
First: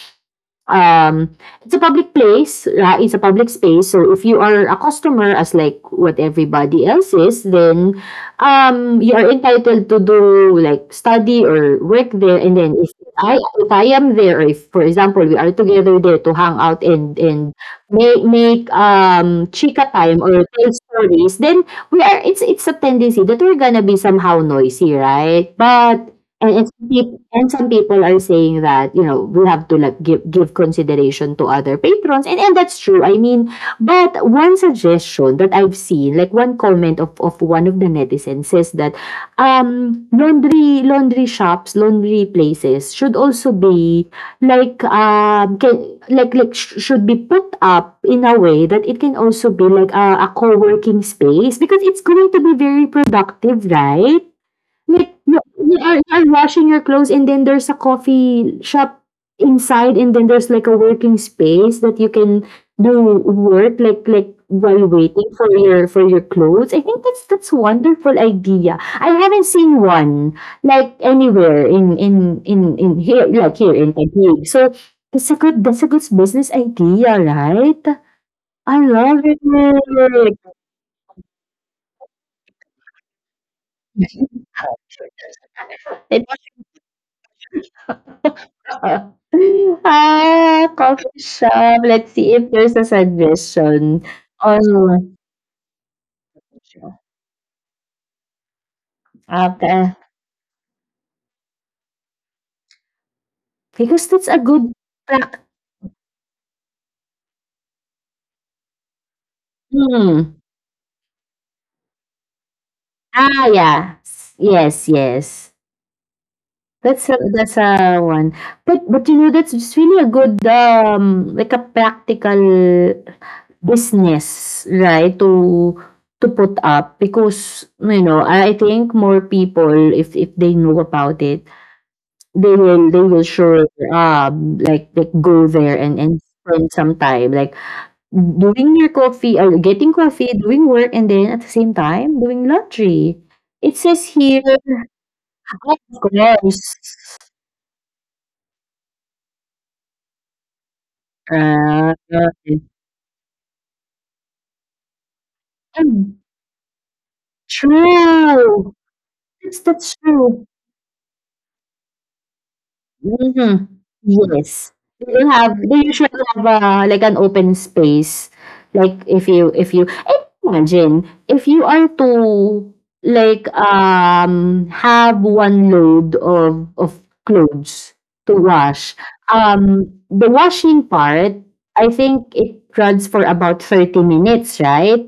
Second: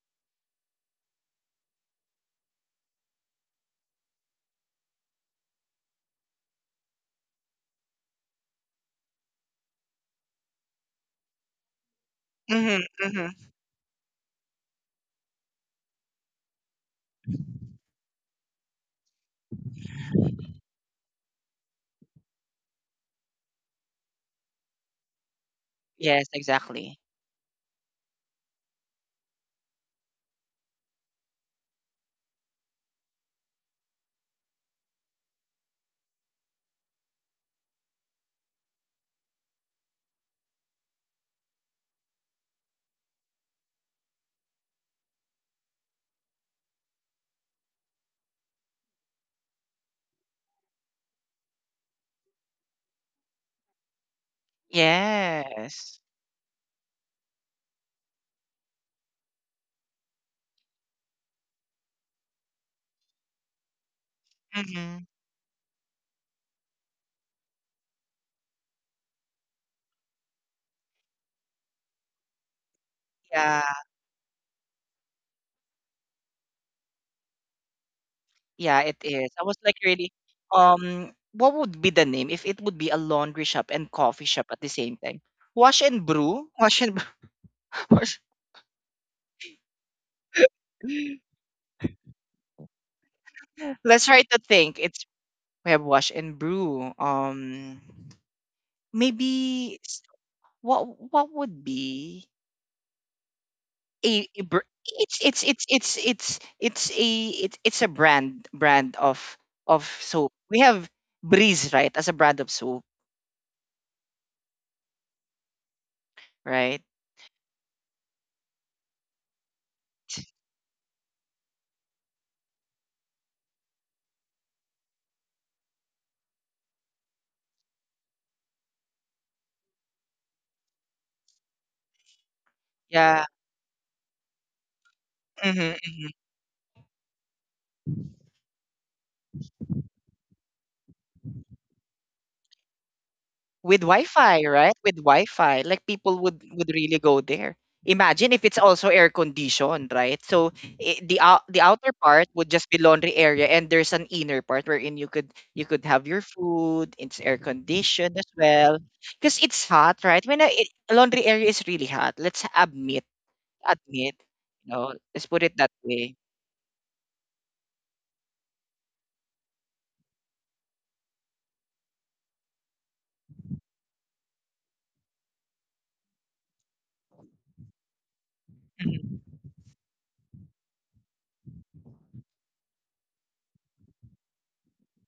[SPEAKER 2] um, it's a public place, it's a public space. So if you are a customer, as like what everybody else is, then you are entitled to do like study or work there. And then
[SPEAKER 1] mm-hmm,
[SPEAKER 2] if
[SPEAKER 1] mm-hmm,
[SPEAKER 2] I if I am there, or if for example we are together there to hang out and make make um chika time or tell stories, then we are it's a tendency that we're gonna be somehow noisy, right?
[SPEAKER 1] yes,
[SPEAKER 2] And it's
[SPEAKER 1] exactly.
[SPEAKER 2] peop and some people are saying that, you know, we have to like give give consideration to other patrons and that's true. I mean, but one suggestion that I've seen, like one comment of one of the netizens says that um laundry laundry shops, laundry places should also be like like should be put up in a way that it can also be like a co-working space because it's going to be very productive, right? Like, no,
[SPEAKER 1] Yes.
[SPEAKER 2] you're washing your clothes and then there's a coffee shop inside and then there's like a working space that you can do work like while
[SPEAKER 1] Mm-hmm.
[SPEAKER 2] waiting for your clothes. I think that's a wonderful idea. I haven't seen one like anywhere in here like
[SPEAKER 1] Yeah.
[SPEAKER 2] here in Taguig. So that's a good, business idea, right?
[SPEAKER 1] Yeah,
[SPEAKER 2] I
[SPEAKER 1] it
[SPEAKER 2] love
[SPEAKER 1] is. I was like really, what would be the name if it would be a laundry shop and coffee shop at the same time? Wash and
[SPEAKER 2] it.
[SPEAKER 1] brew? Wash and wash.
[SPEAKER 2] Oo. Ah, coffee shop. Let's see if there's a suggestion
[SPEAKER 1] Let's try to
[SPEAKER 2] on.
[SPEAKER 1] think. It's we have wash and brew. Maybe
[SPEAKER 2] Okay,
[SPEAKER 1] s- what what would be
[SPEAKER 2] because that's
[SPEAKER 1] a,
[SPEAKER 2] a
[SPEAKER 1] a br-
[SPEAKER 2] good
[SPEAKER 1] it's
[SPEAKER 2] practice.
[SPEAKER 1] it's it's it's it's it's a it's a brand of soap.
[SPEAKER 2] Mm.
[SPEAKER 1] We have Breeze, right, as a brand of soap,
[SPEAKER 2] Ah, yeah. S- Yes, yes.
[SPEAKER 1] right?
[SPEAKER 2] That's a, one. But, you know, that's just really a good, um, like a practical business, right, to put up because, you know, I think more people, if they know about it, they will,
[SPEAKER 1] Yeah.
[SPEAKER 2] sure, like like go
[SPEAKER 1] Mm-hmm,
[SPEAKER 2] there
[SPEAKER 1] mm-hmm.
[SPEAKER 2] and spend some time, like doing your coffee or getting coffee, doing work, and then at the same time doing laundry. It
[SPEAKER 1] With
[SPEAKER 2] says here,
[SPEAKER 1] Wi-Fi, right? With
[SPEAKER 2] of
[SPEAKER 1] Wi-Fi, like people
[SPEAKER 2] course.
[SPEAKER 1] would really go there. Imagine if it's also air conditioned, right? So I the the outer
[SPEAKER 2] Uh,
[SPEAKER 1] part would just be laundry area, and there's an inner part wherein you could have your food. It's air conditioned as
[SPEAKER 2] true.
[SPEAKER 1] well, because
[SPEAKER 2] That's
[SPEAKER 1] it's hot, right? When
[SPEAKER 2] true.
[SPEAKER 1] a laundry area is really hot, let's
[SPEAKER 2] Mhm.
[SPEAKER 1] admit,
[SPEAKER 2] Yes.
[SPEAKER 1] you know,
[SPEAKER 2] They
[SPEAKER 1] let's
[SPEAKER 2] will
[SPEAKER 1] put it
[SPEAKER 2] have,
[SPEAKER 1] that
[SPEAKER 2] they usually
[SPEAKER 1] way.
[SPEAKER 2] have, like an open space. Like if you and imagine, if you are to like, have one load of clothes to wash,
[SPEAKER 1] Mhm.
[SPEAKER 2] the washing part, I think it runs for about 30 minutes, right?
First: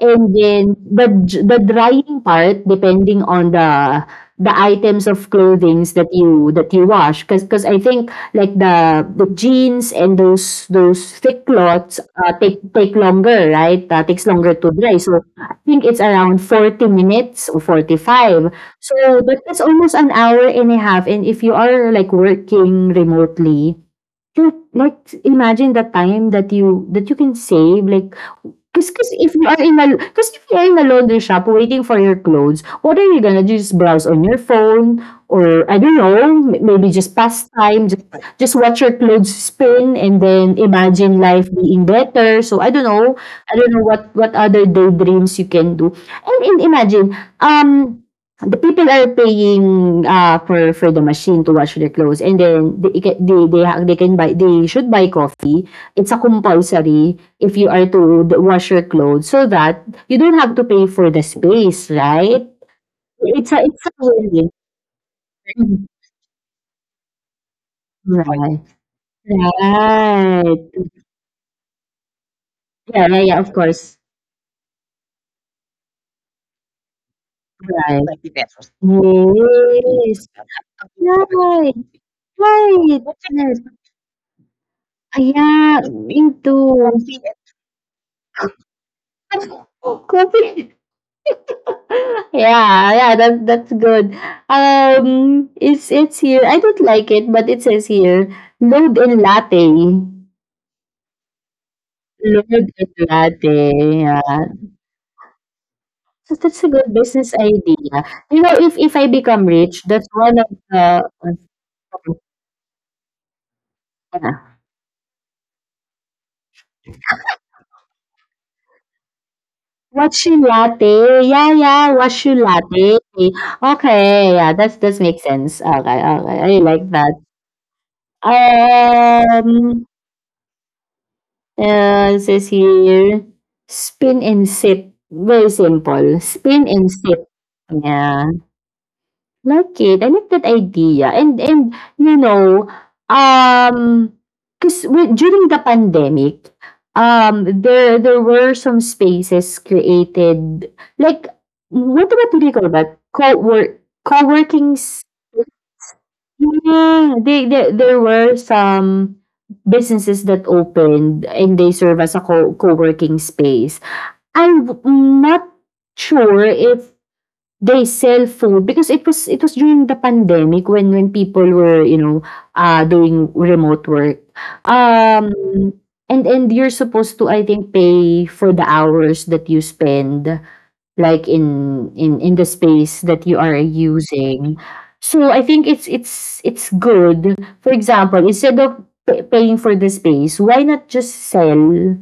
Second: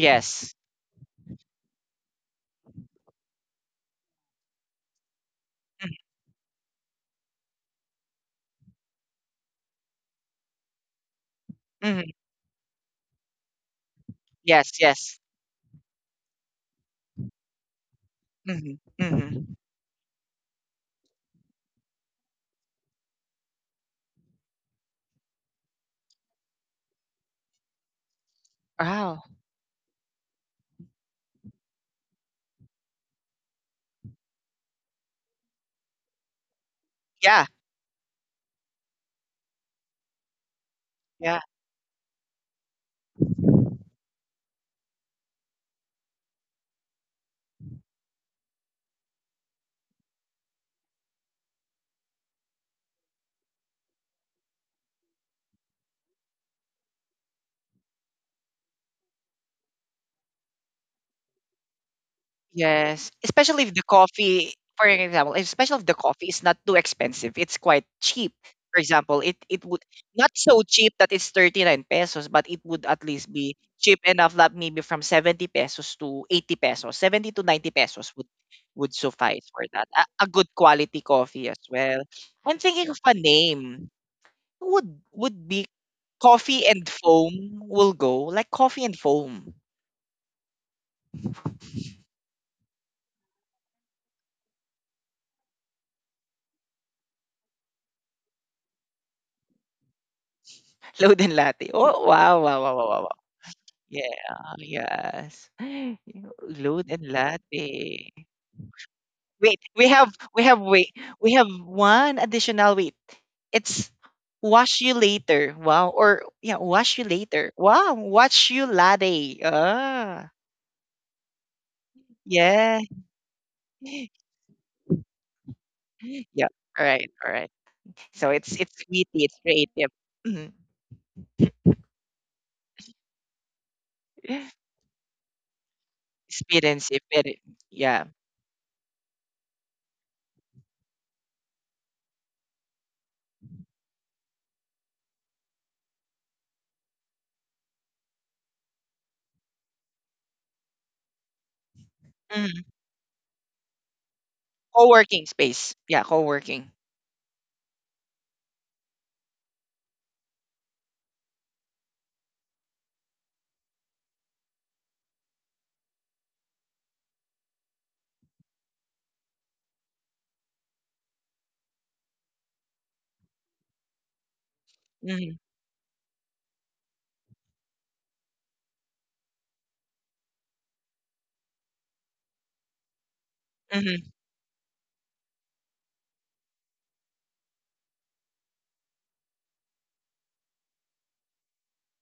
[SPEAKER 2] And then the j the drying part, depending on the items of clothings
[SPEAKER 1] Mhm.
[SPEAKER 2] that you wash because I think like the jeans and those those thick cloths
[SPEAKER 1] Mhm.
[SPEAKER 2] take take longer, right, takes longer to
[SPEAKER 1] Yes.
[SPEAKER 2] dry,
[SPEAKER 1] Yes.
[SPEAKER 2] so I think it's around 40 minutes or 45.
[SPEAKER 1] Hmm.
[SPEAKER 2] So but
[SPEAKER 1] Hmm.
[SPEAKER 2] that's almost an hour and a half, and if you are like working remotely, you like imagine the time that you can save, like 'cause 'cause
[SPEAKER 1] Wow.
[SPEAKER 2] if you are in a 'cause if you are in a laundry shop waiting for your clothes, what are you gonna do? Just browse on your phone, or I don't know, maybe just
[SPEAKER 1] Yeah.
[SPEAKER 2] pass time, just just watch your clothes spin, and then imagine
[SPEAKER 1] Yeah.
[SPEAKER 2] life being better. So I don't know what what other daydreams you can do. And imagine, um, the people are paying, for the machine to wash their clothes, and then they ca they ha they can buy they should buy coffee. It's a compulsory if you are to wash your clothes, so that you don't have to pay for the space, right?
[SPEAKER 1] Yes,
[SPEAKER 2] It's a,
[SPEAKER 1] especially if the
[SPEAKER 2] win-win.
[SPEAKER 1] coffee, for example, especially
[SPEAKER 2] Mhm.
[SPEAKER 1] if the coffee is not too expensive, it's quite cheap.
[SPEAKER 2] Right.
[SPEAKER 1] For example, it would not so
[SPEAKER 2] Right.
[SPEAKER 1] cheap that it's 39 pesos, but it would at
[SPEAKER 2] Yeah, yeah,
[SPEAKER 1] least
[SPEAKER 2] yeah, of
[SPEAKER 1] be
[SPEAKER 2] course.
[SPEAKER 1] cheap enough that maybe from 70 pesos to 80 pesos, 70 to 90
[SPEAKER 2] Right.
[SPEAKER 1] pesos would suffice for that. A
[SPEAKER 2] Yes.
[SPEAKER 1] good quality coffee as
[SPEAKER 2] Right.
[SPEAKER 1] well. I'm thinking of
[SPEAKER 2] Right.
[SPEAKER 1] a
[SPEAKER 2] Yes.
[SPEAKER 1] name. Would be
[SPEAKER 2] Yeah,
[SPEAKER 1] coffee
[SPEAKER 2] into
[SPEAKER 1] and foam will go like coffee and foam.
[SPEAKER 2] coffee. Yeah, yeah, that good. Um, it's here. I don't like it, but it says here, load in latte.
[SPEAKER 1] Load and latte. Oh wow, wow,
[SPEAKER 2] Lord
[SPEAKER 1] wow, wow, wow, wow.
[SPEAKER 2] Eklate, yeah.
[SPEAKER 1] Yeah, yes.
[SPEAKER 2] So that's a
[SPEAKER 1] Load
[SPEAKER 2] good
[SPEAKER 1] and
[SPEAKER 2] business idea.
[SPEAKER 1] latte.
[SPEAKER 2] You know, if I become
[SPEAKER 1] Wait,
[SPEAKER 2] rich, that's one
[SPEAKER 1] we
[SPEAKER 2] of
[SPEAKER 1] have wait.
[SPEAKER 2] the.
[SPEAKER 1] We have one additional wait. It's wash you later. Wow. Or yeah, wash you later. Wow, wash you latte. Ah.
[SPEAKER 2] Watchu latte. Yeah, yeah, Watchu
[SPEAKER 1] Yeah.
[SPEAKER 2] latte. Okay, yeah, that's that makes sense. Okay, okay,
[SPEAKER 1] Yeah.
[SPEAKER 2] I
[SPEAKER 1] All
[SPEAKER 2] like
[SPEAKER 1] right.
[SPEAKER 2] that.
[SPEAKER 1] All right. So it's witty, it's
[SPEAKER 2] Um,
[SPEAKER 1] creative. Mhm.
[SPEAKER 2] it says here, spin and sip. Very simple.
[SPEAKER 1] Speed
[SPEAKER 2] Spin
[SPEAKER 1] and
[SPEAKER 2] and
[SPEAKER 1] safe.
[SPEAKER 2] sip.
[SPEAKER 1] Yeah.
[SPEAKER 2] Yeah. Like it. I like that idea. And you know, um, because during the pandemic, there there were some spaces created. Like, what about do you
[SPEAKER 1] Mm.
[SPEAKER 2] call that? Co work co-working.
[SPEAKER 1] Co-working space. Yeah, co-working.
[SPEAKER 2] Yeah, they, there were some businesses that opened and they serve as a co- co-working space. I'm not sure if they sell food, because it was during the pandemic when when people were, you know, doing remote work. Um,
[SPEAKER 1] Mm-hmm.
[SPEAKER 2] and you're supposed to, I think, pay for the hours that you spend, like in in the space that you are
[SPEAKER 1] Mm-hmm.
[SPEAKER 2] using. So I think it's good, for example, instead of paying for the space, why not just sell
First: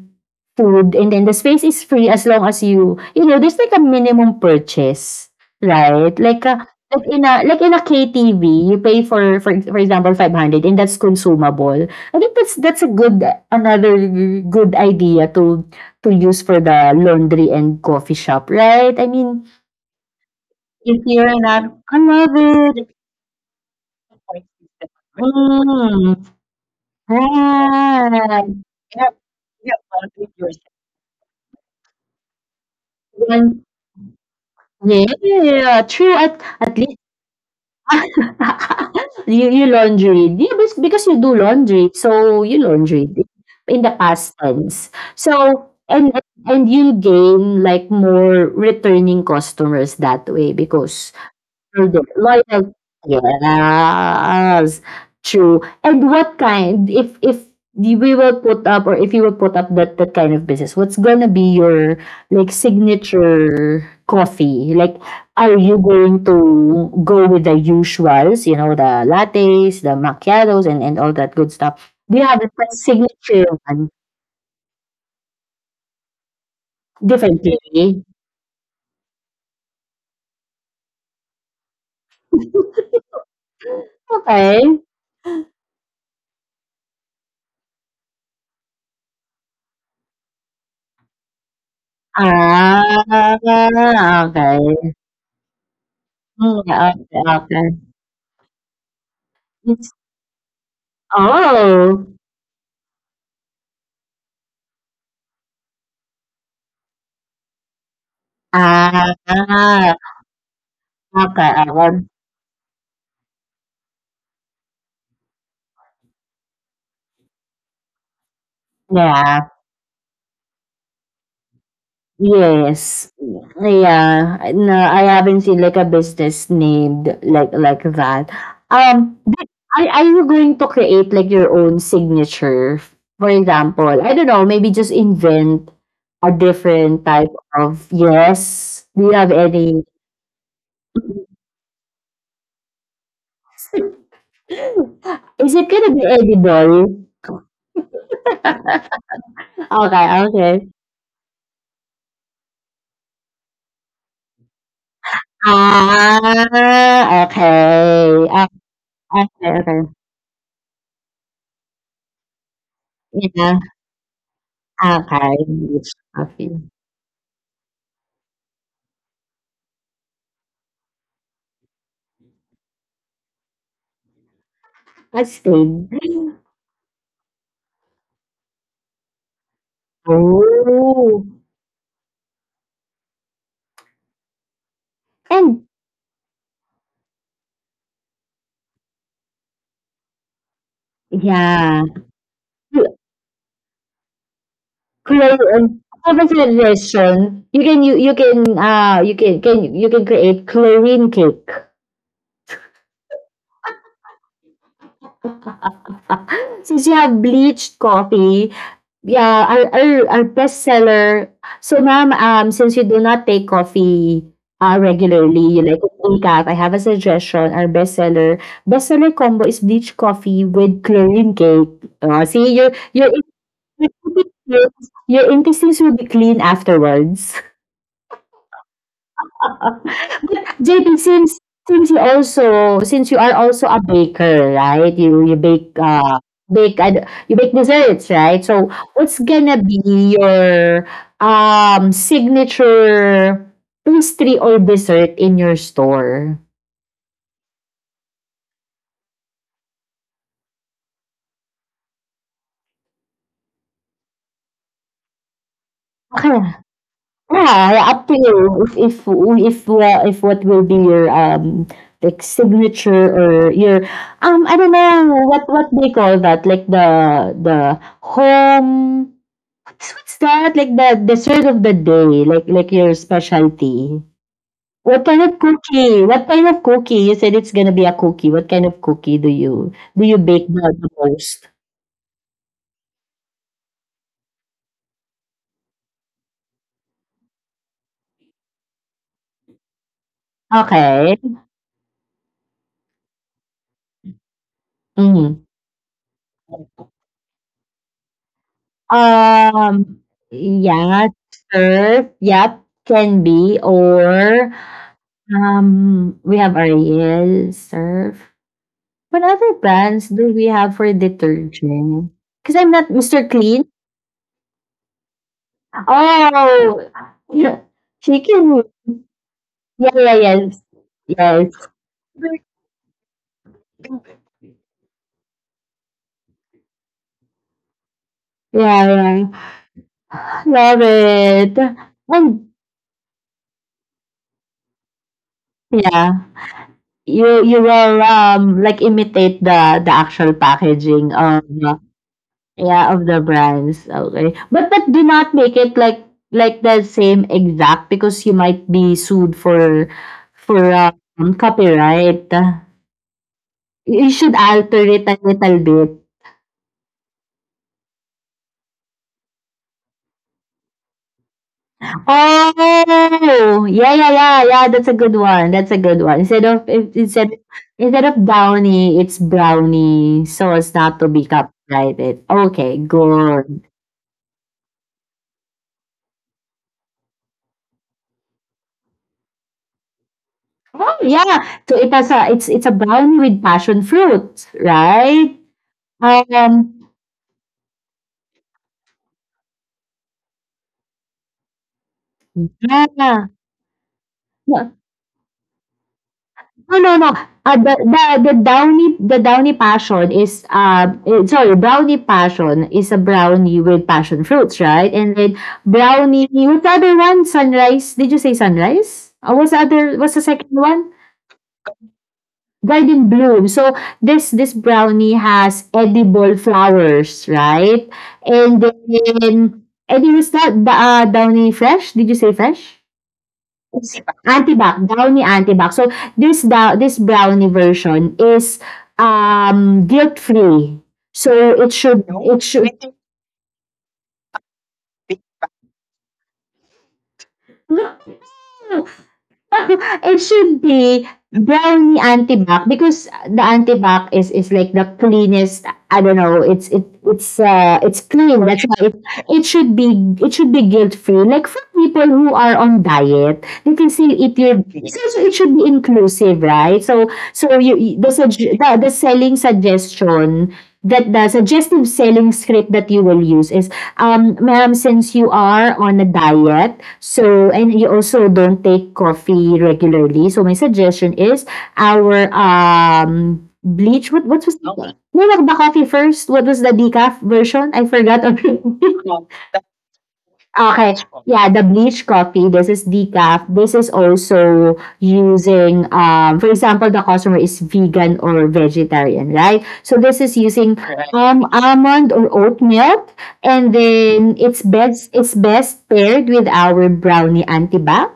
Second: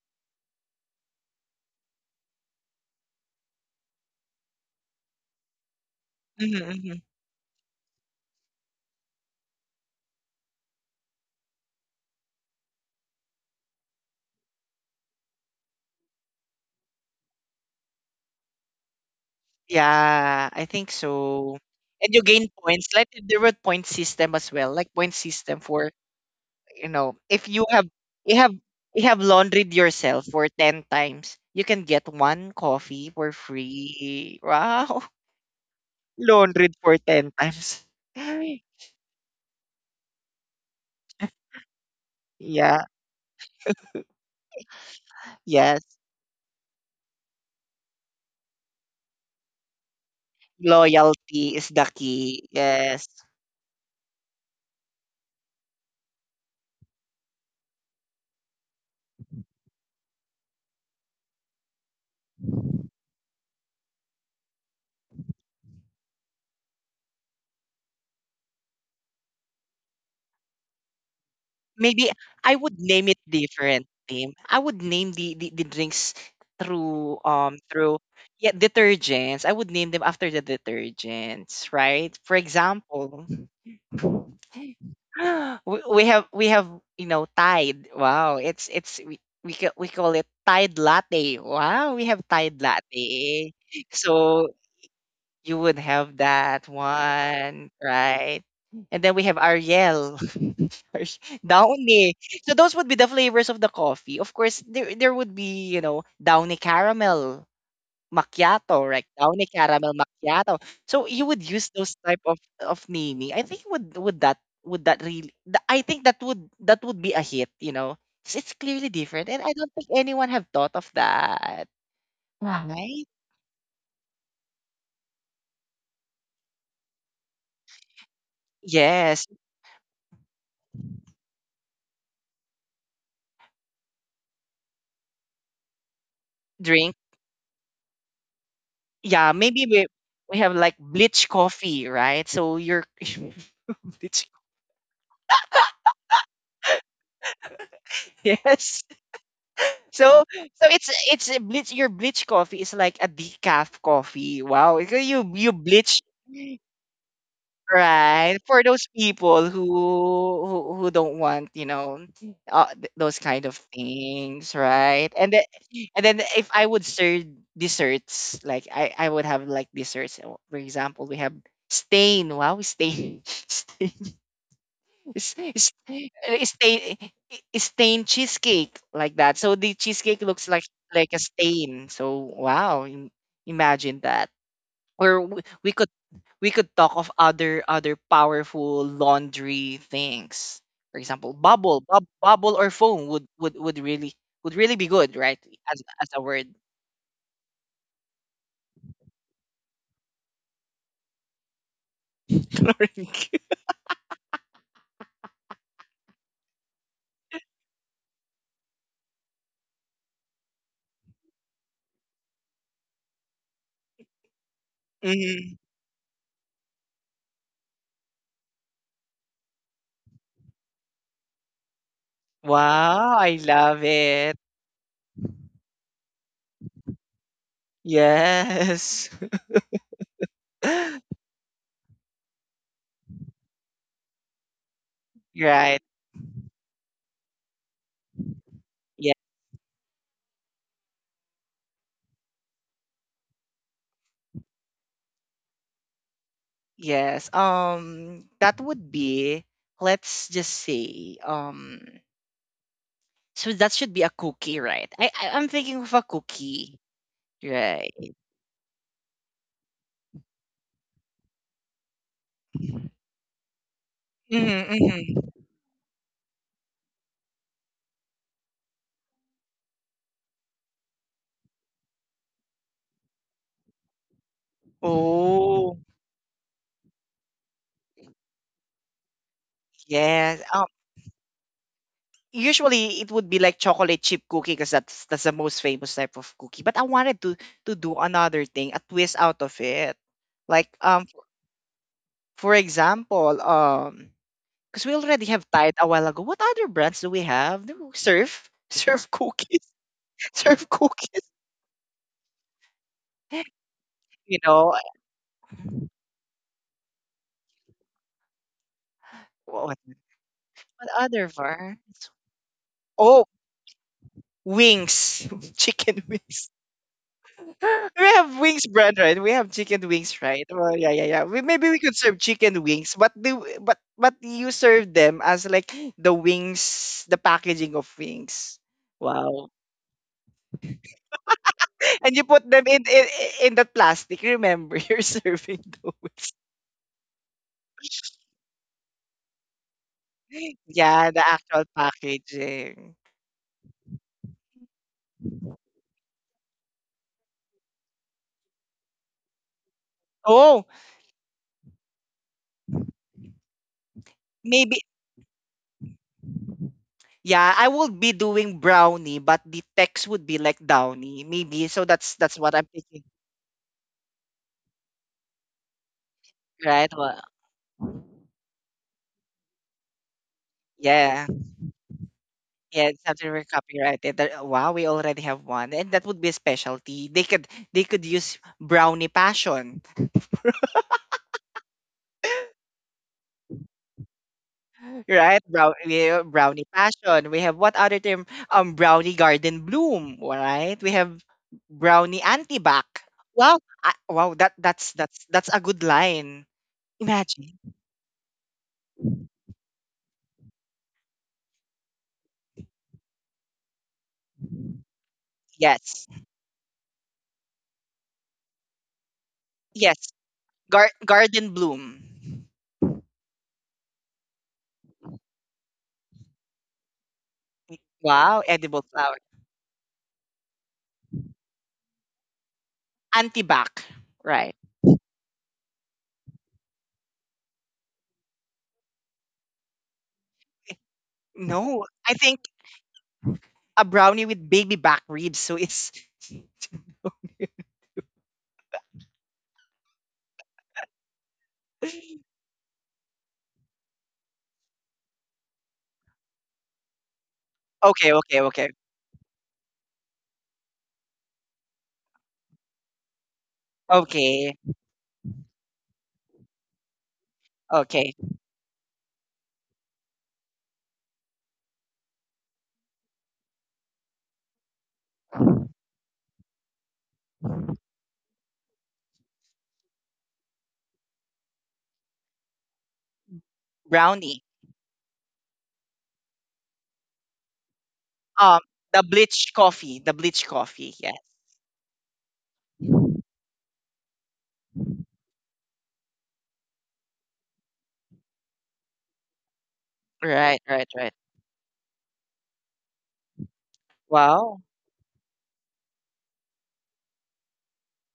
[SPEAKER 2] food and then the space is free, as long as you know, there's like a minimum purchase, right, like
[SPEAKER 1] Mm-hmm,
[SPEAKER 2] a,
[SPEAKER 1] mm-hmm.
[SPEAKER 2] like in a, KTV you pay for example 500, and that's consumable. I think that's a good, another good idea to use for the laundry and coffee shop, right? I mean,
[SPEAKER 1] Yeah, I think
[SPEAKER 2] if you're
[SPEAKER 1] so.
[SPEAKER 2] not, I
[SPEAKER 1] And you gain
[SPEAKER 2] love
[SPEAKER 1] points.
[SPEAKER 2] it.
[SPEAKER 1] Like there were point system as well, like point system for
[SPEAKER 2] Mm.
[SPEAKER 1] you know, if you have you
[SPEAKER 2] Right.
[SPEAKER 1] have you have laundried yourself for 10 times, you can get one coffee for
[SPEAKER 2] Then-
[SPEAKER 1] free. Wow,
[SPEAKER 2] Yeah, true.
[SPEAKER 1] laundried
[SPEAKER 2] At least
[SPEAKER 1] for 10 times.
[SPEAKER 2] you laundry. Yeah, because you do laundry, so you
[SPEAKER 1] Yeah,
[SPEAKER 2] laundry in the past tense. So
[SPEAKER 1] yes.
[SPEAKER 2] and and you'll gain like more returning customers that way because.
[SPEAKER 1] Loyalty is the
[SPEAKER 2] Although
[SPEAKER 1] key.
[SPEAKER 2] loyal
[SPEAKER 1] Yes.
[SPEAKER 2] yes, true. And what kind, if the- we will put up, or if you will put up that kind of business, what's gonna be your like signature coffee? Like are you going to go with the usuals, you know, the lattes, the macchiatos, and all that good stuff?
[SPEAKER 1] Maybe
[SPEAKER 2] Do you have a
[SPEAKER 1] I would name it
[SPEAKER 2] signature one
[SPEAKER 1] differently. I would name the drinks through um
[SPEAKER 2] differently?
[SPEAKER 1] through yeah detergents. I would name them after the detergents, right? For example,
[SPEAKER 2] Okay.
[SPEAKER 1] we have we have you know Tide. Wow, it's we, ca- we call it Tide latte. Wow, we have Tide
[SPEAKER 2] Ah,
[SPEAKER 1] latte. So
[SPEAKER 2] okay.
[SPEAKER 1] you would have
[SPEAKER 2] Mm,
[SPEAKER 1] that
[SPEAKER 2] okay, okay.
[SPEAKER 1] one, right? And then we have Ariel, Ar-
[SPEAKER 2] Oh.
[SPEAKER 1] Downy. So those would be the flavors of the coffee. Of course, there would be, you know, Downy caramel macchiato, right?
[SPEAKER 2] Ah,
[SPEAKER 1] Downy caramel macchiato. So you would
[SPEAKER 2] okay,
[SPEAKER 1] use those
[SPEAKER 2] um,
[SPEAKER 1] type of naming. I think would that really I think that would be a hit, you know. It's clearly different and
[SPEAKER 2] yeah.
[SPEAKER 1] I don't think anyone have thought of that. Wow. Right?
[SPEAKER 2] Yes. Yeah. No, I haven't seen like a business named like that. Um,
[SPEAKER 1] Yes,
[SPEAKER 2] but are you going to create like your own signature? For example, I don't know, maybe just invent a
[SPEAKER 1] drink.
[SPEAKER 2] different type of, yes. Do you
[SPEAKER 1] Yeah,
[SPEAKER 2] have
[SPEAKER 1] maybe
[SPEAKER 2] any?
[SPEAKER 1] we have like bleach coffee, right? So you're bleach.
[SPEAKER 2] Is it gonna be edible?
[SPEAKER 1] Yes. So
[SPEAKER 2] Okay,
[SPEAKER 1] so
[SPEAKER 2] okay.
[SPEAKER 1] it's a bleach. Your bleach coffee is like a decaf coffee. Wow. You bleach.
[SPEAKER 2] Ah, okay.
[SPEAKER 1] Right.
[SPEAKER 2] Ah,
[SPEAKER 1] For those people
[SPEAKER 2] okay, okay.
[SPEAKER 1] who don't want, you know, those kind of
[SPEAKER 2] Yeah,
[SPEAKER 1] things, right?
[SPEAKER 2] okay, it's
[SPEAKER 1] And then if
[SPEAKER 2] coffee.
[SPEAKER 1] I would serve desserts, like I would have like desserts. For example, we have stain. Wow, stain.
[SPEAKER 2] I
[SPEAKER 1] s- s-
[SPEAKER 2] see.
[SPEAKER 1] uh, stain stain cheesecake like that. So the cheesecake looks like a
[SPEAKER 2] Oh,
[SPEAKER 1] stain. So wow, imagine that. Or
[SPEAKER 2] and
[SPEAKER 1] we could talk of other other powerful laundry things. For example,
[SPEAKER 2] yeah,
[SPEAKER 1] bubble or
[SPEAKER 2] you
[SPEAKER 1] foam would, would really be good, right?
[SPEAKER 2] create,
[SPEAKER 1] As a word.
[SPEAKER 2] congratulations. You can, you can create chlorine cake. Since you have bleached coffee, yeah, our our bestseller. So ma'am, since you do not take coffee, regularly,
[SPEAKER 1] Mhm.
[SPEAKER 2] you like in decaf, I have a suggestion, our bestseller, bestseller combo is bleach coffee with chlorine cake. Oh, see, your your
[SPEAKER 1] Wow, I love it.
[SPEAKER 2] your your intestines will be clean afterwards.
[SPEAKER 1] Yes.
[SPEAKER 2] Uh, But JP, since you are also a baker, right? You bake
[SPEAKER 1] Right.
[SPEAKER 2] bake you bake desserts, right? So
[SPEAKER 1] Yeah.
[SPEAKER 2] what's gonna be your signature pastry or dessert in your store?
[SPEAKER 1] Yes. That would be, let's just say, so that should be a cookie, right? I'm thinking of a
[SPEAKER 2] Okay.
[SPEAKER 1] cookie,
[SPEAKER 2] Yeah,
[SPEAKER 1] right?
[SPEAKER 2] up to you. If, if what will be your like signature or your I don't
[SPEAKER 1] Mm-hmm,
[SPEAKER 2] know
[SPEAKER 1] mm-hmm.
[SPEAKER 2] what what they call that, like the home. So what's that? Like the dessert of the day, like like your specialty. What kind of
[SPEAKER 1] Oh,
[SPEAKER 2] cookie? What kind of cookie? You said it's gonna be a cookie. What kind of cookie do you
[SPEAKER 1] yes.
[SPEAKER 2] bake the most?
[SPEAKER 1] Usually it would be like chocolate chip cookie because that's the most famous type of cookie. But I wanted to do another thing, a twist out of it. Like
[SPEAKER 2] Okay.
[SPEAKER 1] for example, because we already
[SPEAKER 2] Hmm.
[SPEAKER 1] have Tide a while ago. What other brands do we have? Do we Surf, surf cookies.
[SPEAKER 2] Um.
[SPEAKER 1] Serve
[SPEAKER 2] Yeah.
[SPEAKER 1] cookies,
[SPEAKER 2] Sure. Yep. Can be
[SPEAKER 1] you
[SPEAKER 2] or
[SPEAKER 1] know.
[SPEAKER 2] um. We have Ariel surf. What other
[SPEAKER 1] What
[SPEAKER 2] brands do we have
[SPEAKER 1] what
[SPEAKER 2] for
[SPEAKER 1] other bar?
[SPEAKER 2] detergent? Because I'm not
[SPEAKER 1] Oh,
[SPEAKER 2] Mr. Clean.
[SPEAKER 1] wings, chicken wings.
[SPEAKER 2] Oh, yeah.
[SPEAKER 1] We have
[SPEAKER 2] Chicken
[SPEAKER 1] wings brand, right? We have chicken
[SPEAKER 2] yeah, yeah,
[SPEAKER 1] wings, right?
[SPEAKER 2] yes.
[SPEAKER 1] Well, yeah, yeah, yeah. We,
[SPEAKER 2] Yes.
[SPEAKER 1] maybe we could serve chicken wings, but the but you serve them as like the wings, the packaging of wings.
[SPEAKER 2] Yeah,
[SPEAKER 1] Wow.
[SPEAKER 2] yeah. Love it.
[SPEAKER 1] And you put
[SPEAKER 2] And
[SPEAKER 1] them in that plastic. Remember, you're serving
[SPEAKER 2] yeah,
[SPEAKER 1] those.
[SPEAKER 2] you will, like, imitate the actual
[SPEAKER 1] Yeah,
[SPEAKER 2] packaging
[SPEAKER 1] the
[SPEAKER 2] of
[SPEAKER 1] actual
[SPEAKER 2] the,
[SPEAKER 1] packaging.
[SPEAKER 2] yeah, of the brands, okay. But do not make it like the same exact because you might be sued for,
[SPEAKER 1] Oh,
[SPEAKER 2] um, copyright. You should
[SPEAKER 1] maybe
[SPEAKER 2] alter it a little bit.
[SPEAKER 1] yeah, I will be doing brownie, but the text would be like downy, maybe. So that's what I'm thinking,
[SPEAKER 2] Oh, yeah, yeah, yeah, yeah, that's a good one, that's a good one.
[SPEAKER 1] right? Well,
[SPEAKER 2] Instead instead of brownie, it's brownie, so as not to
[SPEAKER 1] yeah,
[SPEAKER 2] be copyrighted. Okay,
[SPEAKER 1] yeah, it's something we're
[SPEAKER 2] good.
[SPEAKER 1] copyrighted. There- Wow, we already have one, and that would be a specialty. They could use brownie passion,
[SPEAKER 2] Oh, yeah, so it has a, it's a brownie with passion fruit, right?
[SPEAKER 1] right? Yeah, brownie
[SPEAKER 2] Um,
[SPEAKER 1] passion. We have what other term? Brownie garden bloom, right? We have brownie antibac.
[SPEAKER 2] yeah.
[SPEAKER 1] Wow, wow, that
[SPEAKER 2] Yeah.
[SPEAKER 1] that's a good line.
[SPEAKER 2] No, no, no.
[SPEAKER 1] Imagine.
[SPEAKER 2] The, downy, passion is, sorry, brownie passion is a brownie with passion fruits, right? And then
[SPEAKER 1] Yes.
[SPEAKER 2] brownie, what's the other one, sunrise? Did you say sunrise? What's the other,
[SPEAKER 1] Yes.
[SPEAKER 2] what's the second one?
[SPEAKER 1] Garden bloom.
[SPEAKER 2] Garden bloom. So this, brownie has edible flowers, right?
[SPEAKER 1] Wow,
[SPEAKER 2] And
[SPEAKER 1] edible flower.
[SPEAKER 2] then, and it was that the downy fresh, did you say fresh?
[SPEAKER 1] Antibac, right?
[SPEAKER 2] Antibac, brownie antibac. So, this da this brownie version is, guilt free. So, it
[SPEAKER 1] No,
[SPEAKER 2] should
[SPEAKER 1] I think
[SPEAKER 2] it should
[SPEAKER 1] a brownie with baby back ribs. So it's
[SPEAKER 2] It should be brownie antibac because the antibac is like the cleanest. I don't know. It's it's
[SPEAKER 1] okay, okay,
[SPEAKER 2] clean. That's
[SPEAKER 1] okay,
[SPEAKER 2] why it, it should be it should be guilt free. Like for people who are on diet, they can still eat
[SPEAKER 1] okay,
[SPEAKER 2] your. So it should be inclusive, right? So you you- the
[SPEAKER 1] okay.
[SPEAKER 2] sugge- the, the selling suggestion that the suggestive selling script that you will use is, ma'am, since you are on a diet. So, and you also don't take coffee regularly. So, my suggestion is our bleach. What
[SPEAKER 1] Brownie.
[SPEAKER 2] was the, no, like the coffee first? What was the decaf version? I forgot
[SPEAKER 1] Um,
[SPEAKER 2] already.
[SPEAKER 1] the bleach coffee, the bleach
[SPEAKER 2] Okay.
[SPEAKER 1] coffee. Yes.
[SPEAKER 2] Yeah, the bleach coffee, this is decaf. This is also using, for example, the customer is vegan or vegetarian, right? So this is
[SPEAKER 1] Right,
[SPEAKER 2] using,
[SPEAKER 1] right, right.
[SPEAKER 2] almond or oat milk, and then it's
[SPEAKER 1] Wow.
[SPEAKER 2] best it's best paired with our brownie antibac.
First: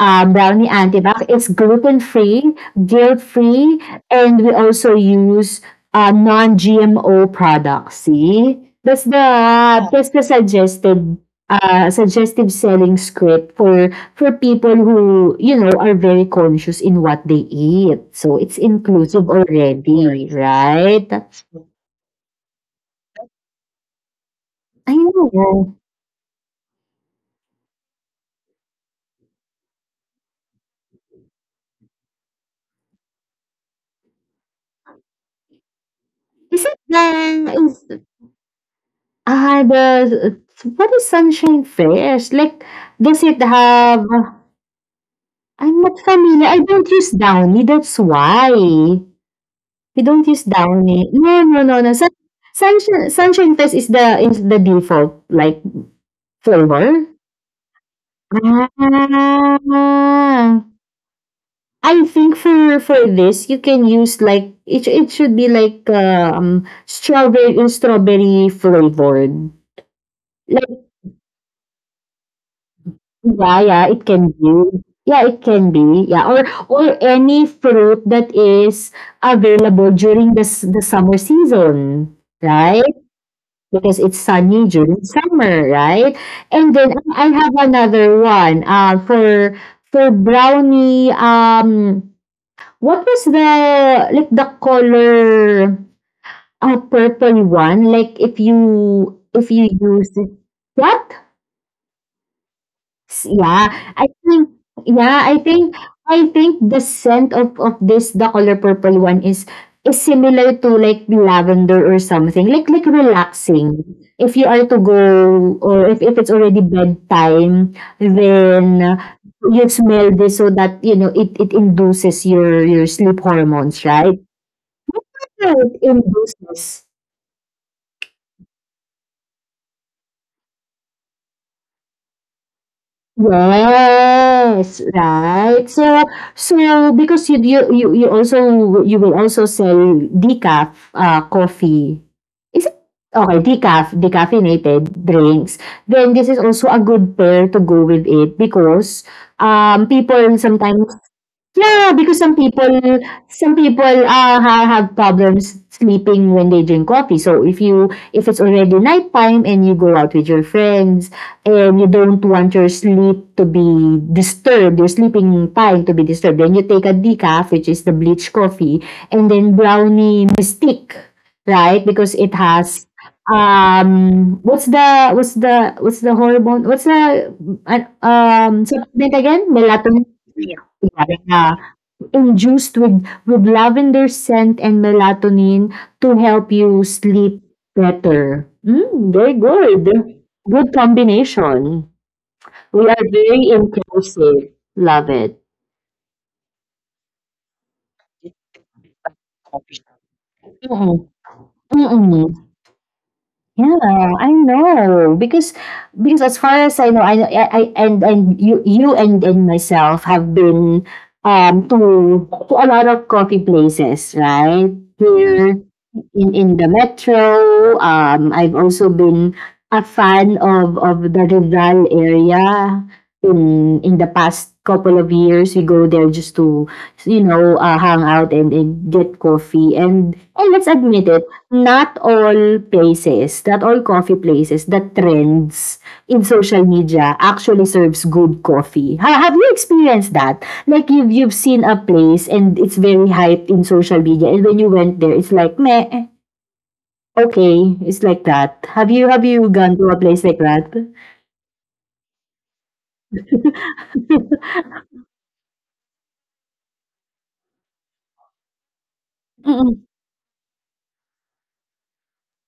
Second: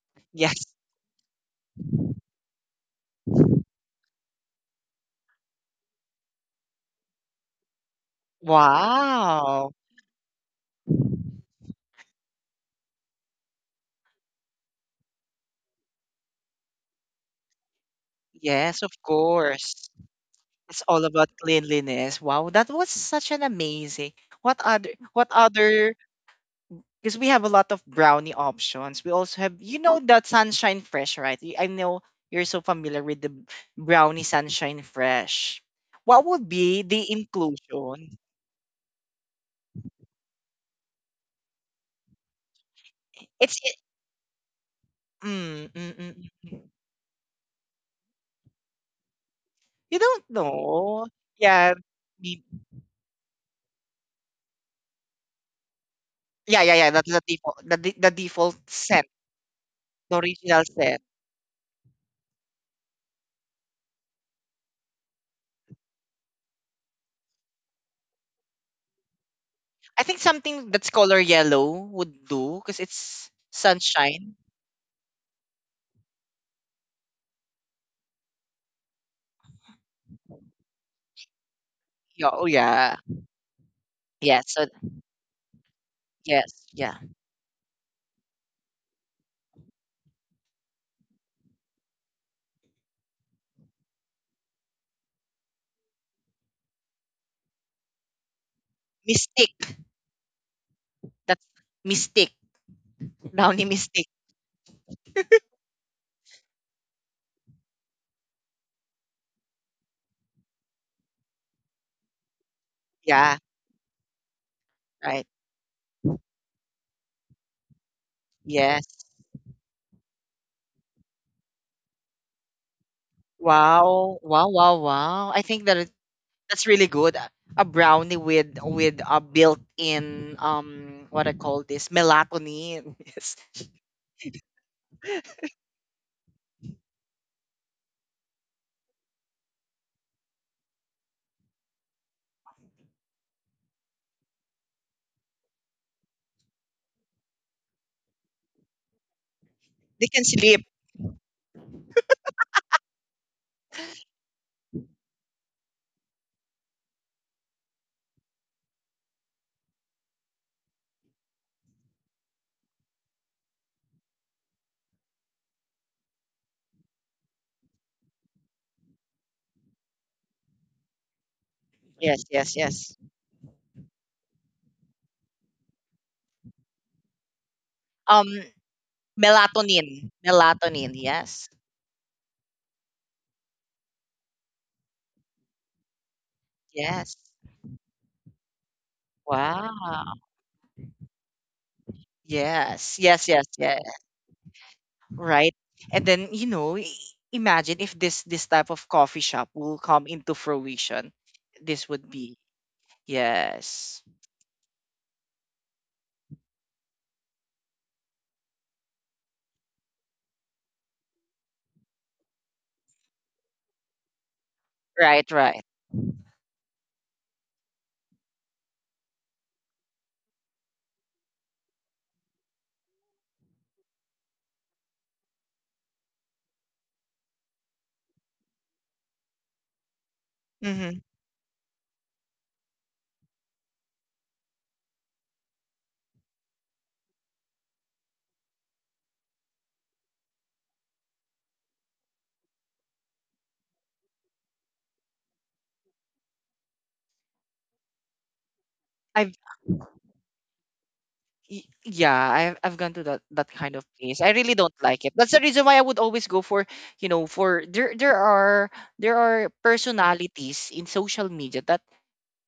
[SPEAKER 1] Yes.
[SPEAKER 2] Brownie antibac, it's gluten free, guilt free, and we also use, non GMO products. See, that's the,
[SPEAKER 1] Wow.
[SPEAKER 2] yeah, that's the suggested, suggestive selling script for people who are very conscious in what they eat. So it's
[SPEAKER 1] Yes, of
[SPEAKER 2] inclusive
[SPEAKER 1] course.
[SPEAKER 2] already,
[SPEAKER 1] It's
[SPEAKER 2] right?
[SPEAKER 1] all about cleanliness. Wow, that was such an amazing.
[SPEAKER 2] I
[SPEAKER 1] What
[SPEAKER 2] know.
[SPEAKER 1] other because we have a lot of brownie options. We also have, you know, that Sunshine Fresh, right? I know you're so familiar with the brownie Sunshine Fresh. What would
[SPEAKER 2] Is it
[SPEAKER 1] be the
[SPEAKER 2] the is
[SPEAKER 1] inclusion?
[SPEAKER 2] the What is Sunshine Fest? Like, does it
[SPEAKER 1] It's it,
[SPEAKER 2] have?
[SPEAKER 1] mm,
[SPEAKER 2] I'm
[SPEAKER 1] mm,
[SPEAKER 2] not
[SPEAKER 1] mm.
[SPEAKER 2] familiar. I
[SPEAKER 1] Mm.
[SPEAKER 2] don't use Downy. That's why we
[SPEAKER 1] You don't
[SPEAKER 2] don't use
[SPEAKER 1] know.
[SPEAKER 2] Downy. No, no,
[SPEAKER 1] Yeah,
[SPEAKER 2] no, no. Sun,
[SPEAKER 1] me-
[SPEAKER 2] Sunshine Sunshine Fest is the default, like,
[SPEAKER 1] yeah, yeah, yeah.
[SPEAKER 2] flavor.
[SPEAKER 1] That's the default, the default
[SPEAKER 2] Ah,
[SPEAKER 1] set, the original set.
[SPEAKER 2] I think for this, you can use, like, it should be like, strawberry strawberry flavored.
[SPEAKER 1] I think
[SPEAKER 2] Like,
[SPEAKER 1] something that's color yellow would do because it's
[SPEAKER 2] yeah, yeah, it can
[SPEAKER 1] sunshine.
[SPEAKER 2] be. Yeah, it can be. Yeah, or any fruit that is available during the summer season,
[SPEAKER 1] Yeah, oh
[SPEAKER 2] right?
[SPEAKER 1] yeah,
[SPEAKER 2] Because it's
[SPEAKER 1] yeah. So
[SPEAKER 2] sunny during summer, right?
[SPEAKER 1] yes,
[SPEAKER 2] And then
[SPEAKER 1] yeah.
[SPEAKER 2] I have another one. For brownie. What was the, like, the color, purple one? Like, if you if
[SPEAKER 1] Mystic.
[SPEAKER 2] you use it, what?
[SPEAKER 1] That's mystic. Brownie
[SPEAKER 2] Yeah, I
[SPEAKER 1] mistake.
[SPEAKER 2] think, yeah, I think the scent of this, the color purple one is similar to, like, lavender or something, like,
[SPEAKER 1] Yeah,
[SPEAKER 2] relaxing. If you are to go,
[SPEAKER 1] right.
[SPEAKER 2] or if it's already bedtime, then,
[SPEAKER 1] Yes.
[SPEAKER 2] you smell this so that, it induces your sleep hormones,
[SPEAKER 1] Wow.
[SPEAKER 2] right?
[SPEAKER 1] Wow, wow, wow. I think
[SPEAKER 2] Right, in
[SPEAKER 1] that's really
[SPEAKER 2] business.
[SPEAKER 1] good. A brownie with a built-in what I call this melatonin. Yes.
[SPEAKER 2] Yes, right. So because you will also sell decaf, coffee. Is it okay, decaf, decaffeinated drinks, then this is also a good pair to go with it because,
[SPEAKER 1] They can
[SPEAKER 2] people
[SPEAKER 1] sleep.
[SPEAKER 2] sometimes. Yeah, because some people have problems sleeping when they drink coffee. So if it's already nighttime and you go out with your friends and you don't want your sleep to be disturbed, your sleeping time to be disturbed, then you take a decaf, which is the bleach coffee, and then brownie mystique, right? Because
[SPEAKER 1] Yes,
[SPEAKER 2] it
[SPEAKER 1] yes,
[SPEAKER 2] has,
[SPEAKER 1] yes.
[SPEAKER 2] what's the hormone, what's the
[SPEAKER 1] Um
[SPEAKER 2] um supplement again,
[SPEAKER 1] melatonin.
[SPEAKER 2] melatonin.
[SPEAKER 1] Melatonin.
[SPEAKER 2] Yeah,
[SPEAKER 1] Yes.
[SPEAKER 2] yeah. Induced with lavender scent and melatonin to help you
[SPEAKER 1] Yes.
[SPEAKER 2] sleep better. Mm, very good.
[SPEAKER 1] Wow.
[SPEAKER 2] Good combination. We
[SPEAKER 1] Yes.
[SPEAKER 2] are
[SPEAKER 1] Yes, yes,
[SPEAKER 2] very
[SPEAKER 1] yeah.
[SPEAKER 2] inclusive. Love it.
[SPEAKER 1] Right. And then, imagine if this type of coffee shop will come into fruition. This would
[SPEAKER 2] Mm, mm.
[SPEAKER 1] be, yes.
[SPEAKER 2] Yeah, I know, because as far as I know, I and you and myself have been, to a lot of coffee places, right? Mm-hmm.
[SPEAKER 1] Right,
[SPEAKER 2] Here
[SPEAKER 1] right.
[SPEAKER 2] in the metro. I've also been a fan of the Rizal area in the past couple of years. We go there just to, hang out and, get coffee, and let's
[SPEAKER 1] Hmm.
[SPEAKER 2] admit it, not all places, not all coffee places that trends in social media actually serves good coffee. Have you experienced that? Like, you've seen a place and it's very hyped in social media, and when you went there, it's like, meh, okay, it's like that. Have you have
[SPEAKER 1] I've
[SPEAKER 2] you gone to a place like that?
[SPEAKER 1] yeah, I've gone to that kind of place. I really don't like it. That's the reason why I would always go for, for there there are
[SPEAKER 2] Mm-mm.
[SPEAKER 1] personalities in social media that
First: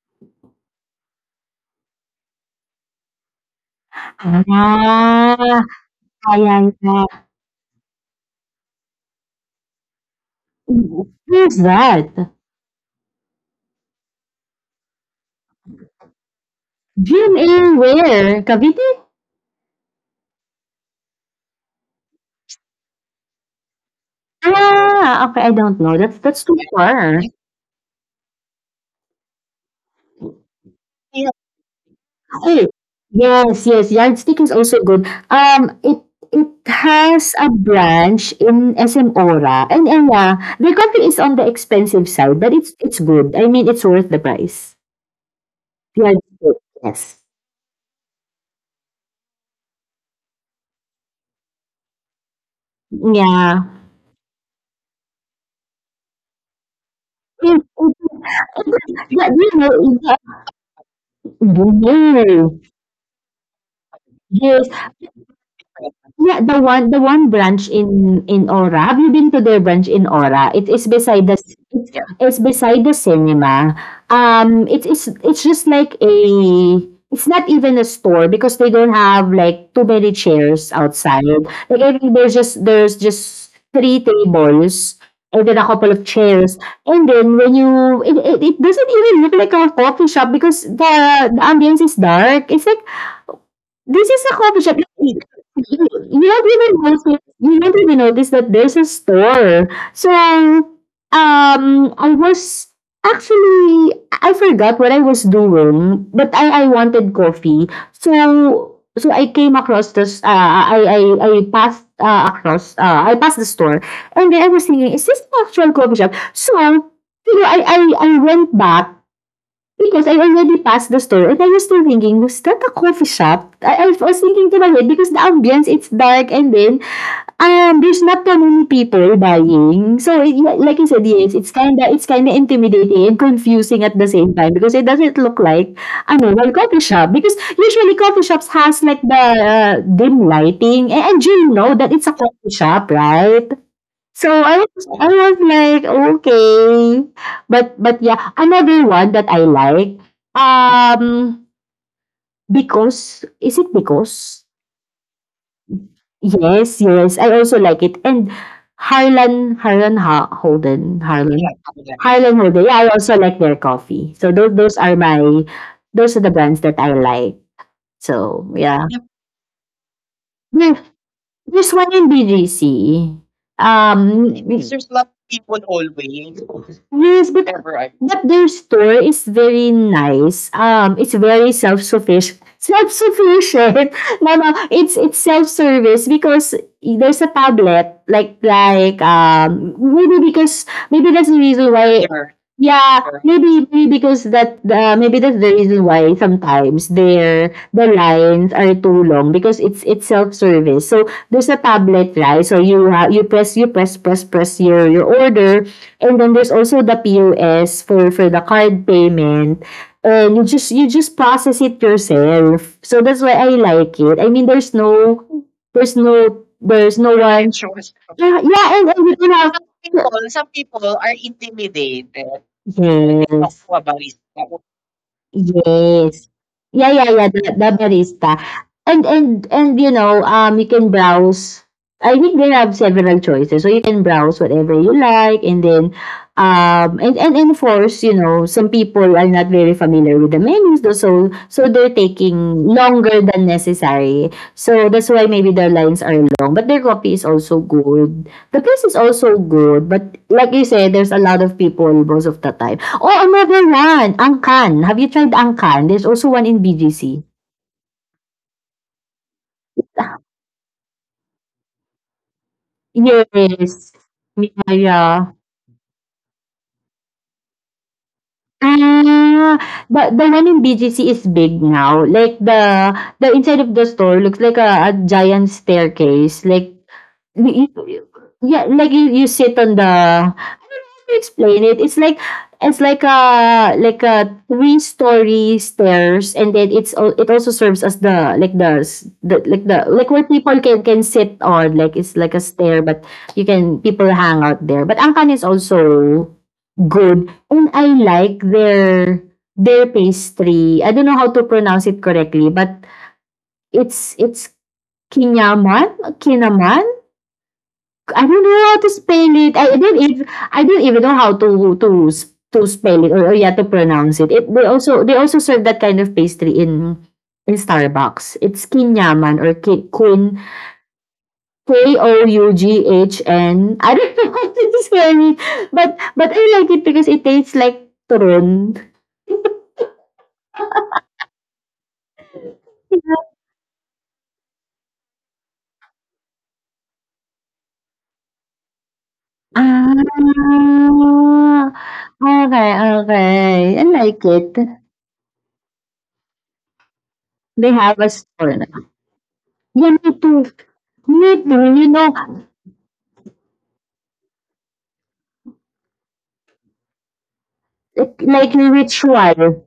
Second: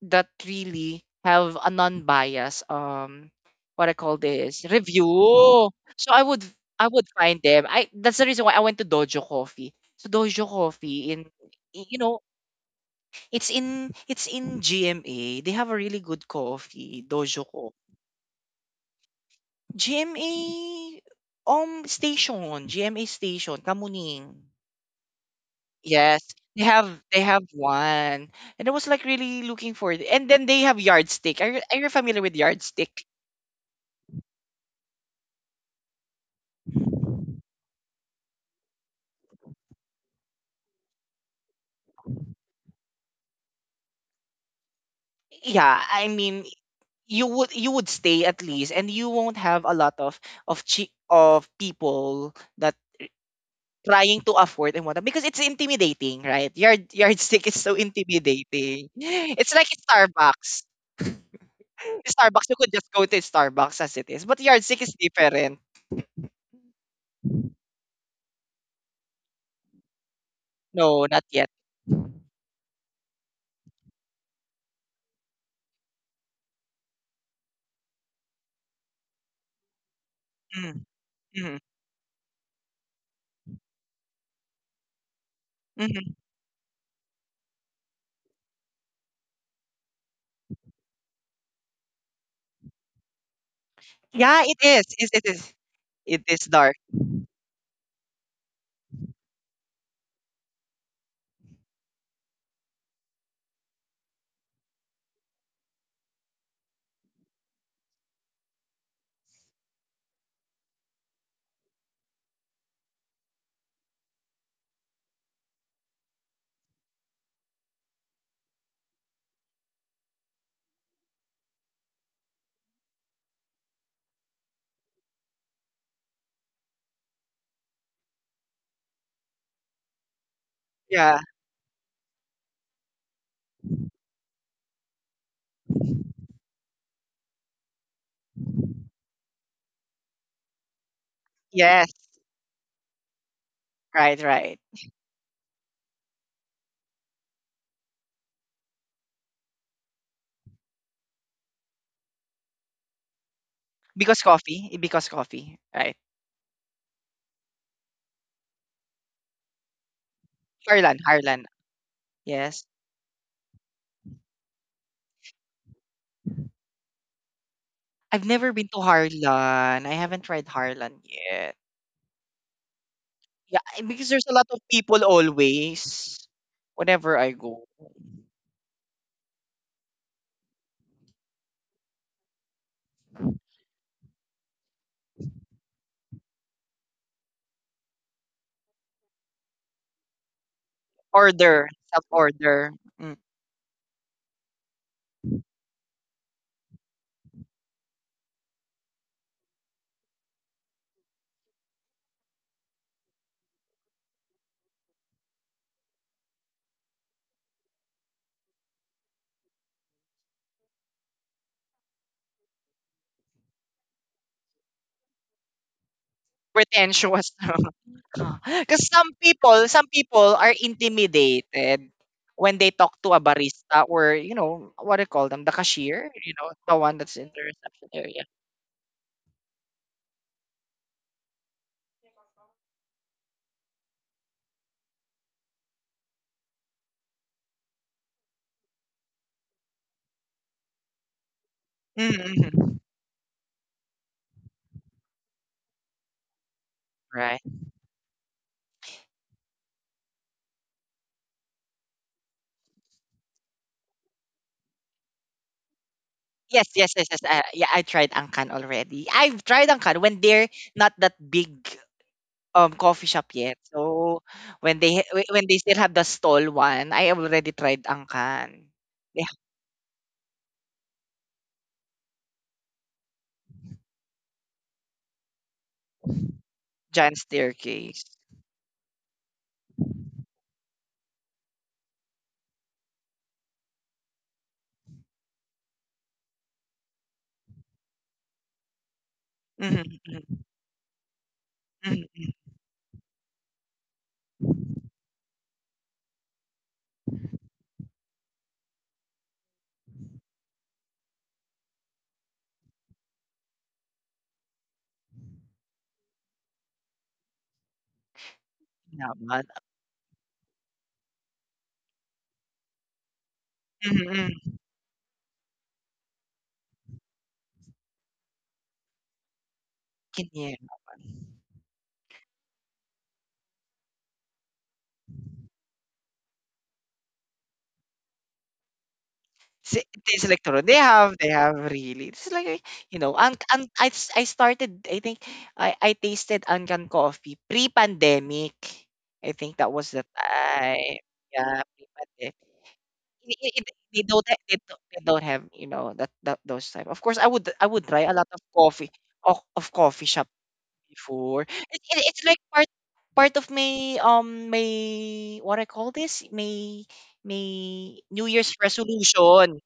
[SPEAKER 1] that really have a non-bias what I call this review.
[SPEAKER 2] Ah,
[SPEAKER 1] So
[SPEAKER 2] ayan
[SPEAKER 1] I
[SPEAKER 2] na.
[SPEAKER 1] would find them. I That's the reason why I went to Dojo Coffee. So Dojo
[SPEAKER 2] Mm,
[SPEAKER 1] Coffee in,
[SPEAKER 2] where's
[SPEAKER 1] you know
[SPEAKER 2] that?
[SPEAKER 1] it's in GMA. They have a really good coffee, Dojo
[SPEAKER 2] GMA
[SPEAKER 1] Co.
[SPEAKER 2] where? Cavite?
[SPEAKER 1] GMA station, GMA station, Kamuning.
[SPEAKER 2] Ah, okay, I don't know. That's
[SPEAKER 1] Yes,
[SPEAKER 2] that's too far.
[SPEAKER 1] they have one, and I was like really looking for it. And then they have Yardstick. Are you familiar with
[SPEAKER 2] Oh,
[SPEAKER 1] Yardstick?
[SPEAKER 2] yes, yes, yardsticks is also good. It has a branch in SM Aura, and, yeah, the coffee is on the expensive side, but it's good. I mean, it's worth the price.
[SPEAKER 1] Yeah, I mean
[SPEAKER 2] Yardstick, yes,
[SPEAKER 1] you would stay at least, and you won't have a lot of of people that
[SPEAKER 2] yeah.
[SPEAKER 1] trying to afford and whatnot because it's intimidating, right? Yardstick is
[SPEAKER 2] It,
[SPEAKER 1] so
[SPEAKER 2] it,
[SPEAKER 1] intimidating.
[SPEAKER 2] yeah, you
[SPEAKER 1] It's like
[SPEAKER 2] know,
[SPEAKER 1] Starbucks.
[SPEAKER 2] yeah,
[SPEAKER 1] Starbucks, you could just go to Starbucks as it is, but Yardstick
[SPEAKER 2] yeah,
[SPEAKER 1] is different.
[SPEAKER 2] yeah, the one branch in Ora. Have you been to their branch in Ora? It is
[SPEAKER 1] No, not
[SPEAKER 2] beside the
[SPEAKER 1] yet.
[SPEAKER 2] c- it's, Yeah, it's beside the cinema. It is it's just like a it's not even a store because they don't have like too many chairs
[SPEAKER 1] Mm,
[SPEAKER 2] outside.
[SPEAKER 1] mhm,
[SPEAKER 2] Like, I think there's just three tables and then a couple of
[SPEAKER 1] mhm.
[SPEAKER 2] chairs. And then when you it doesn't even look like a coffee shop because the ambience is dark. It's like, this is a
[SPEAKER 1] Yeah, it
[SPEAKER 2] coffee shop.
[SPEAKER 1] is. It is. It
[SPEAKER 2] You
[SPEAKER 1] is
[SPEAKER 2] don't
[SPEAKER 1] dark.
[SPEAKER 2] even notice you don't even notice that there's a store. So, I was actually I forgot what I was doing, but I wanted coffee. So I came across this. I passed, across. I passed the store, and then I was thinking, is this an actual coffee shop? So, I went back. Because I already passed the store and I was still thinking, was that a coffee shop? I was thinking to my head because the ambience, it's dark, and then, there's not that many people buying. Yeah, like I said,
[SPEAKER 1] Yeah.
[SPEAKER 2] yes, it's kinda intimidating and confusing at the same time because it doesn't look like a normal coffee shop. Because usually coffee shops has like the, dim lighting, and, you know that
[SPEAKER 1] Yes.
[SPEAKER 2] it's a coffee shop, right?
[SPEAKER 1] Right.
[SPEAKER 2] So I
[SPEAKER 1] Right.
[SPEAKER 2] was I was like, okay. But yeah, another one that I like. Um because, is it
[SPEAKER 1] Because
[SPEAKER 2] Because?
[SPEAKER 1] coffee. Because coffee. Right.
[SPEAKER 2] Yes, yes. I also like it. And Harlan Harlan ha-
[SPEAKER 1] Harlan.
[SPEAKER 2] Holden. Harlan
[SPEAKER 1] Harlan.
[SPEAKER 2] Harlan Holden.
[SPEAKER 1] Yes.
[SPEAKER 2] Yeah, I also like their coffee. So those are the brands that I like.
[SPEAKER 1] I've
[SPEAKER 2] So
[SPEAKER 1] never been to
[SPEAKER 2] yeah.
[SPEAKER 1] Harlan. I haven't tried
[SPEAKER 2] There-
[SPEAKER 1] Harlan yet.
[SPEAKER 2] There's one in BGC.
[SPEAKER 1] Yeah, and
[SPEAKER 2] Um
[SPEAKER 1] because there's a lot of people always whenever
[SPEAKER 2] Yes,
[SPEAKER 1] I
[SPEAKER 2] but
[SPEAKER 1] go.
[SPEAKER 2] their store is very nice. It's very self-sufficient. Self-sufficient. No, no, it's self-service because there's a tablet. Like, like um maybe because, maybe that's the
[SPEAKER 1] Order,
[SPEAKER 2] reason why,
[SPEAKER 1] self-order.
[SPEAKER 2] yeah,
[SPEAKER 1] Mm.
[SPEAKER 2] maybe maybe because that, maybe that's the reason why sometimes the lines are too long because it's self service. So there's a tablet, right, so you press press press your order. And then there's also the POS for the card payment. And you just process it yourself. So that's why I like it. I mean, there's no
[SPEAKER 1] Pretentious.
[SPEAKER 2] one. Yeah, yeah, and,
[SPEAKER 1] Because
[SPEAKER 2] you don't have
[SPEAKER 1] some
[SPEAKER 2] some
[SPEAKER 1] people are intimidated
[SPEAKER 2] to
[SPEAKER 1] when they
[SPEAKER 2] talk,
[SPEAKER 1] talk to a barista or,
[SPEAKER 2] yes.
[SPEAKER 1] you know, what do you call them? The cashier,
[SPEAKER 2] Yes.
[SPEAKER 1] you know, the
[SPEAKER 2] Yeah,
[SPEAKER 1] one
[SPEAKER 2] yeah,
[SPEAKER 1] that's
[SPEAKER 2] yeah,
[SPEAKER 1] in
[SPEAKER 2] the,
[SPEAKER 1] the
[SPEAKER 2] the
[SPEAKER 1] reception area.
[SPEAKER 2] barista. And, you know, um you can browse. I think they have several choices. So you can browse whatever you like and then, and of course, some people are not very familiar with the menus though, so they're taking
[SPEAKER 1] Mm-hmm.
[SPEAKER 2] longer than necessary. So that's why maybe their lines are long. But their coffee is
[SPEAKER 1] Right.
[SPEAKER 2] also good. The place is also good, but like you said, there's a lot of people most of the time. Oh, another one, Angkan. Have you tried Angkan? There's also one in
[SPEAKER 1] Yes, yes,
[SPEAKER 2] BGC.
[SPEAKER 1] yes, yes. Yeah, I tried Angkan already. I've tried Angkan when they're not that big coffee shop yet.
[SPEAKER 2] Yes.
[SPEAKER 1] So,
[SPEAKER 2] Yeah,
[SPEAKER 1] when they
[SPEAKER 2] yeah.
[SPEAKER 1] when they still have the stall one, I already tried Angkan. They have
[SPEAKER 2] Ah, the one in BGC is big now. Like the inside of the store looks like a giant staircase. Like,
[SPEAKER 1] giant
[SPEAKER 2] You
[SPEAKER 1] staircase.
[SPEAKER 2] yeah, like, you sit on the. I don't know how to explain it. It's like a, like a three story stairs, and then, it also serves as the, like the,
[SPEAKER 1] Mhm,
[SPEAKER 2] like where
[SPEAKER 1] mhm,
[SPEAKER 2] people can sit on. Like
[SPEAKER 1] mhm,
[SPEAKER 2] it's
[SPEAKER 1] mhm,
[SPEAKER 2] like a stair, but you can people hang out there. But Angkan is also good, and I like their pastry. I don't know how to pronounce it correctly, but it's kinyaman, kinaman. I don't know how to spell
[SPEAKER 1] naman.
[SPEAKER 2] it. I don't even know how to spell it, or yeah, to
[SPEAKER 1] Mhm,
[SPEAKER 2] pronounce it.
[SPEAKER 1] mhm,
[SPEAKER 2] They also serve that kind of pastry in Starbucks. It's kinyaman or, queen
[SPEAKER 1] kinye naman.
[SPEAKER 2] KOUGHN. I don't know how to spell it, but I like it because it tastes like turon.
[SPEAKER 1] Taste Electro, they have really. It's like, eh, you know, I started, I think, I tasted Ancan coffee pre-pandemic. I think that was the
[SPEAKER 2] Ah,
[SPEAKER 1] time. Yeah, pre-pandemic.
[SPEAKER 2] okay,
[SPEAKER 1] It
[SPEAKER 2] okay. I
[SPEAKER 1] they don't
[SPEAKER 2] like
[SPEAKER 1] ha
[SPEAKER 2] it.
[SPEAKER 1] they don't have, you know, that those type. Of course, I
[SPEAKER 2] They
[SPEAKER 1] would
[SPEAKER 2] have
[SPEAKER 1] try
[SPEAKER 2] a
[SPEAKER 1] a lot of
[SPEAKER 2] store now.
[SPEAKER 1] coffee of of
[SPEAKER 2] Yeah,
[SPEAKER 1] coffee
[SPEAKER 2] me
[SPEAKER 1] shop
[SPEAKER 2] too. Me
[SPEAKER 1] before.
[SPEAKER 2] too. You know,
[SPEAKER 1] It's like part part of my my what I call this my
[SPEAKER 2] like,
[SPEAKER 1] New Year's
[SPEAKER 2] ritual after
[SPEAKER 1] resolution.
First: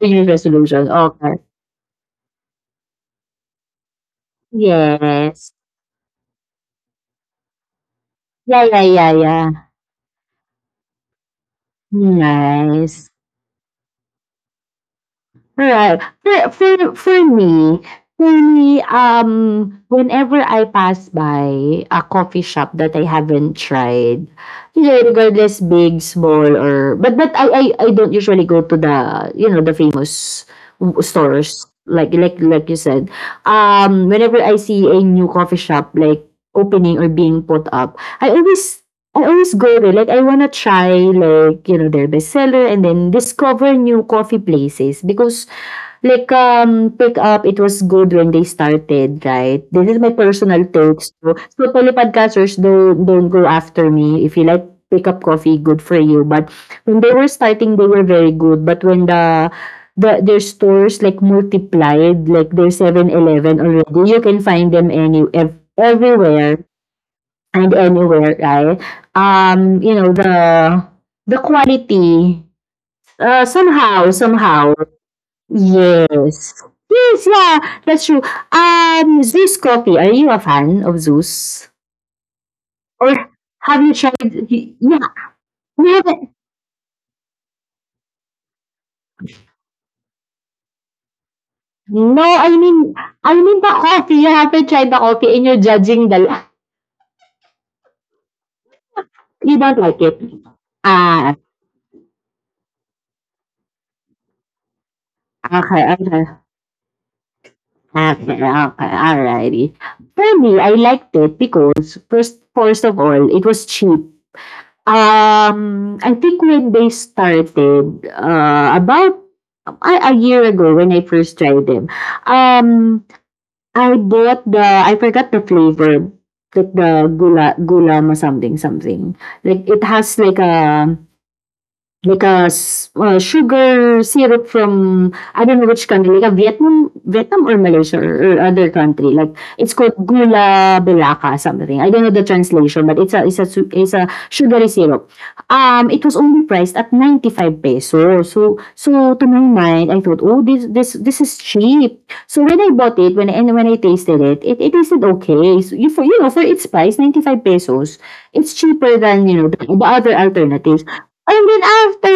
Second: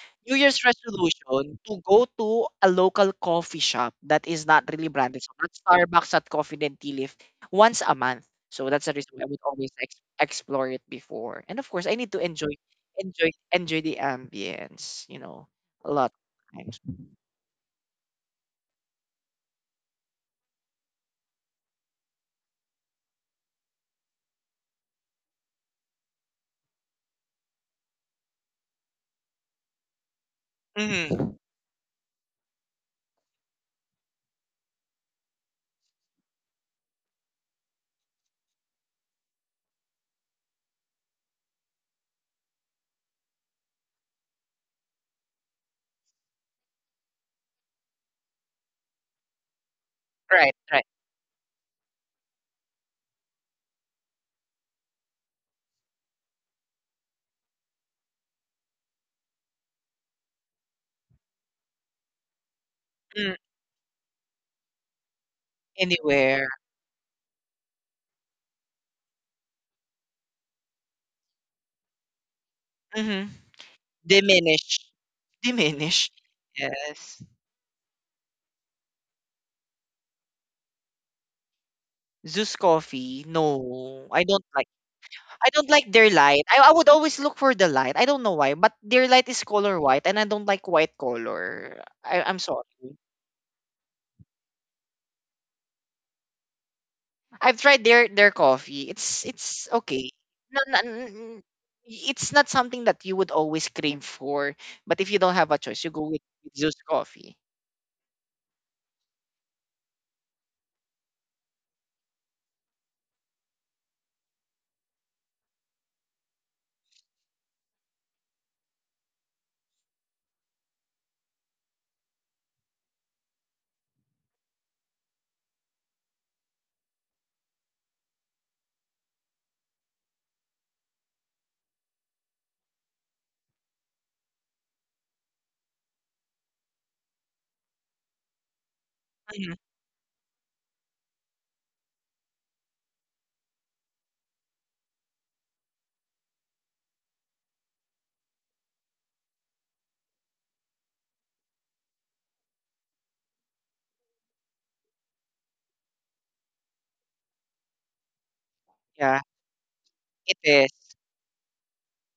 [SPEAKER 2] your
[SPEAKER 1] New Year's
[SPEAKER 2] resolution, okay.
[SPEAKER 1] resolution to go to a local coffee shop that is not really branded, so not
[SPEAKER 2] Yes.
[SPEAKER 1] Starbucks, at Coffee and Tea Leaf, once a month.
[SPEAKER 2] Yeah,
[SPEAKER 1] So
[SPEAKER 2] yeah,
[SPEAKER 1] that's the reason
[SPEAKER 2] yeah,
[SPEAKER 1] why I would
[SPEAKER 2] yeah.
[SPEAKER 1] always explore it before. And of course, I need to enjoy,
[SPEAKER 2] Nice.
[SPEAKER 1] enjoy, enjoy the ambience. You know, a
[SPEAKER 2] Right.
[SPEAKER 1] lot
[SPEAKER 2] For,
[SPEAKER 1] of times.
[SPEAKER 2] for, for me, for me, um, whenever I pass by a coffee shop that I haven't tried, regardless big, small, or but I don't usually go to the you know the famous
[SPEAKER 1] Hmm.
[SPEAKER 2] stores, like you said. Whenever I see a new coffee shop, like, opening or being put up, I always I always go there. Like, I wanna try, like, their bestseller and then discover new coffee places because, like, Pick Up, it was good when they started, right? This is my
[SPEAKER 1] Right,
[SPEAKER 2] personal
[SPEAKER 1] right.
[SPEAKER 2] take. So, poly podcasters, don't, don't go after me. If you like Pick Up Coffee, good for you. But when they were starting, they were very good. But when their stores like multiplied, like there's Seven
[SPEAKER 1] Mm,
[SPEAKER 2] Eleven already, you can find them
[SPEAKER 1] anywhere.
[SPEAKER 2] everywhere and anywhere, right? Um, you know, the the quality
[SPEAKER 1] Hmm.
[SPEAKER 2] somehow, somehow.
[SPEAKER 1] Diminish, diminish.
[SPEAKER 2] Yes.
[SPEAKER 1] Yes.
[SPEAKER 2] Yes, yeah, that's true. Zeus Coffee, are you a fan of Zeus?
[SPEAKER 1] Zeus coffee.
[SPEAKER 2] Or have you
[SPEAKER 1] No, I
[SPEAKER 2] tried?
[SPEAKER 1] don't like.
[SPEAKER 2] Yeah,
[SPEAKER 1] I don't
[SPEAKER 2] you
[SPEAKER 1] like their
[SPEAKER 2] haven't.
[SPEAKER 1] light. I would always look for the light. I don't know why, but their light is color white, and I don't like white color.
[SPEAKER 2] No,
[SPEAKER 1] I'm sorry.
[SPEAKER 2] I mean the coffee. You haven't tried the coffee, and you're judging the.
[SPEAKER 1] I've tried their coffee.
[SPEAKER 2] You
[SPEAKER 1] It's
[SPEAKER 2] don't like
[SPEAKER 1] okay.
[SPEAKER 2] it.
[SPEAKER 1] No, no,
[SPEAKER 2] Ah,
[SPEAKER 1] n- it's not something that you would always crave for, but if you don't have a
[SPEAKER 2] okay,
[SPEAKER 1] choice, you go
[SPEAKER 2] okay,
[SPEAKER 1] with Zeus coffee.
[SPEAKER 2] okay, okay, alrighty. For me, I liked it because first of all, it was cheap. I think when they started, about a year ago when I first tried them, um, I bought I forgot the flavor, like the gula or something. Like, it has like a, Like a s sugar syrup from I don't know which country, like a Vietnam Vietnam or Malaysia or other country, like
[SPEAKER 1] Mhm.
[SPEAKER 2] it's called Gula Belaka, something. I don't know the translation, but it's a sugary syrup. It was only priced at 95 pesos. So to my mind, I thought, "Oh, this is cheap." So when I bought it, when I tasted it, it tasted okay. So for you know, for its price, 95 pesos, it's cheaper
[SPEAKER 1] Yeah,
[SPEAKER 2] than, you know, the other
[SPEAKER 1] it is.
[SPEAKER 2] alternatives. And then after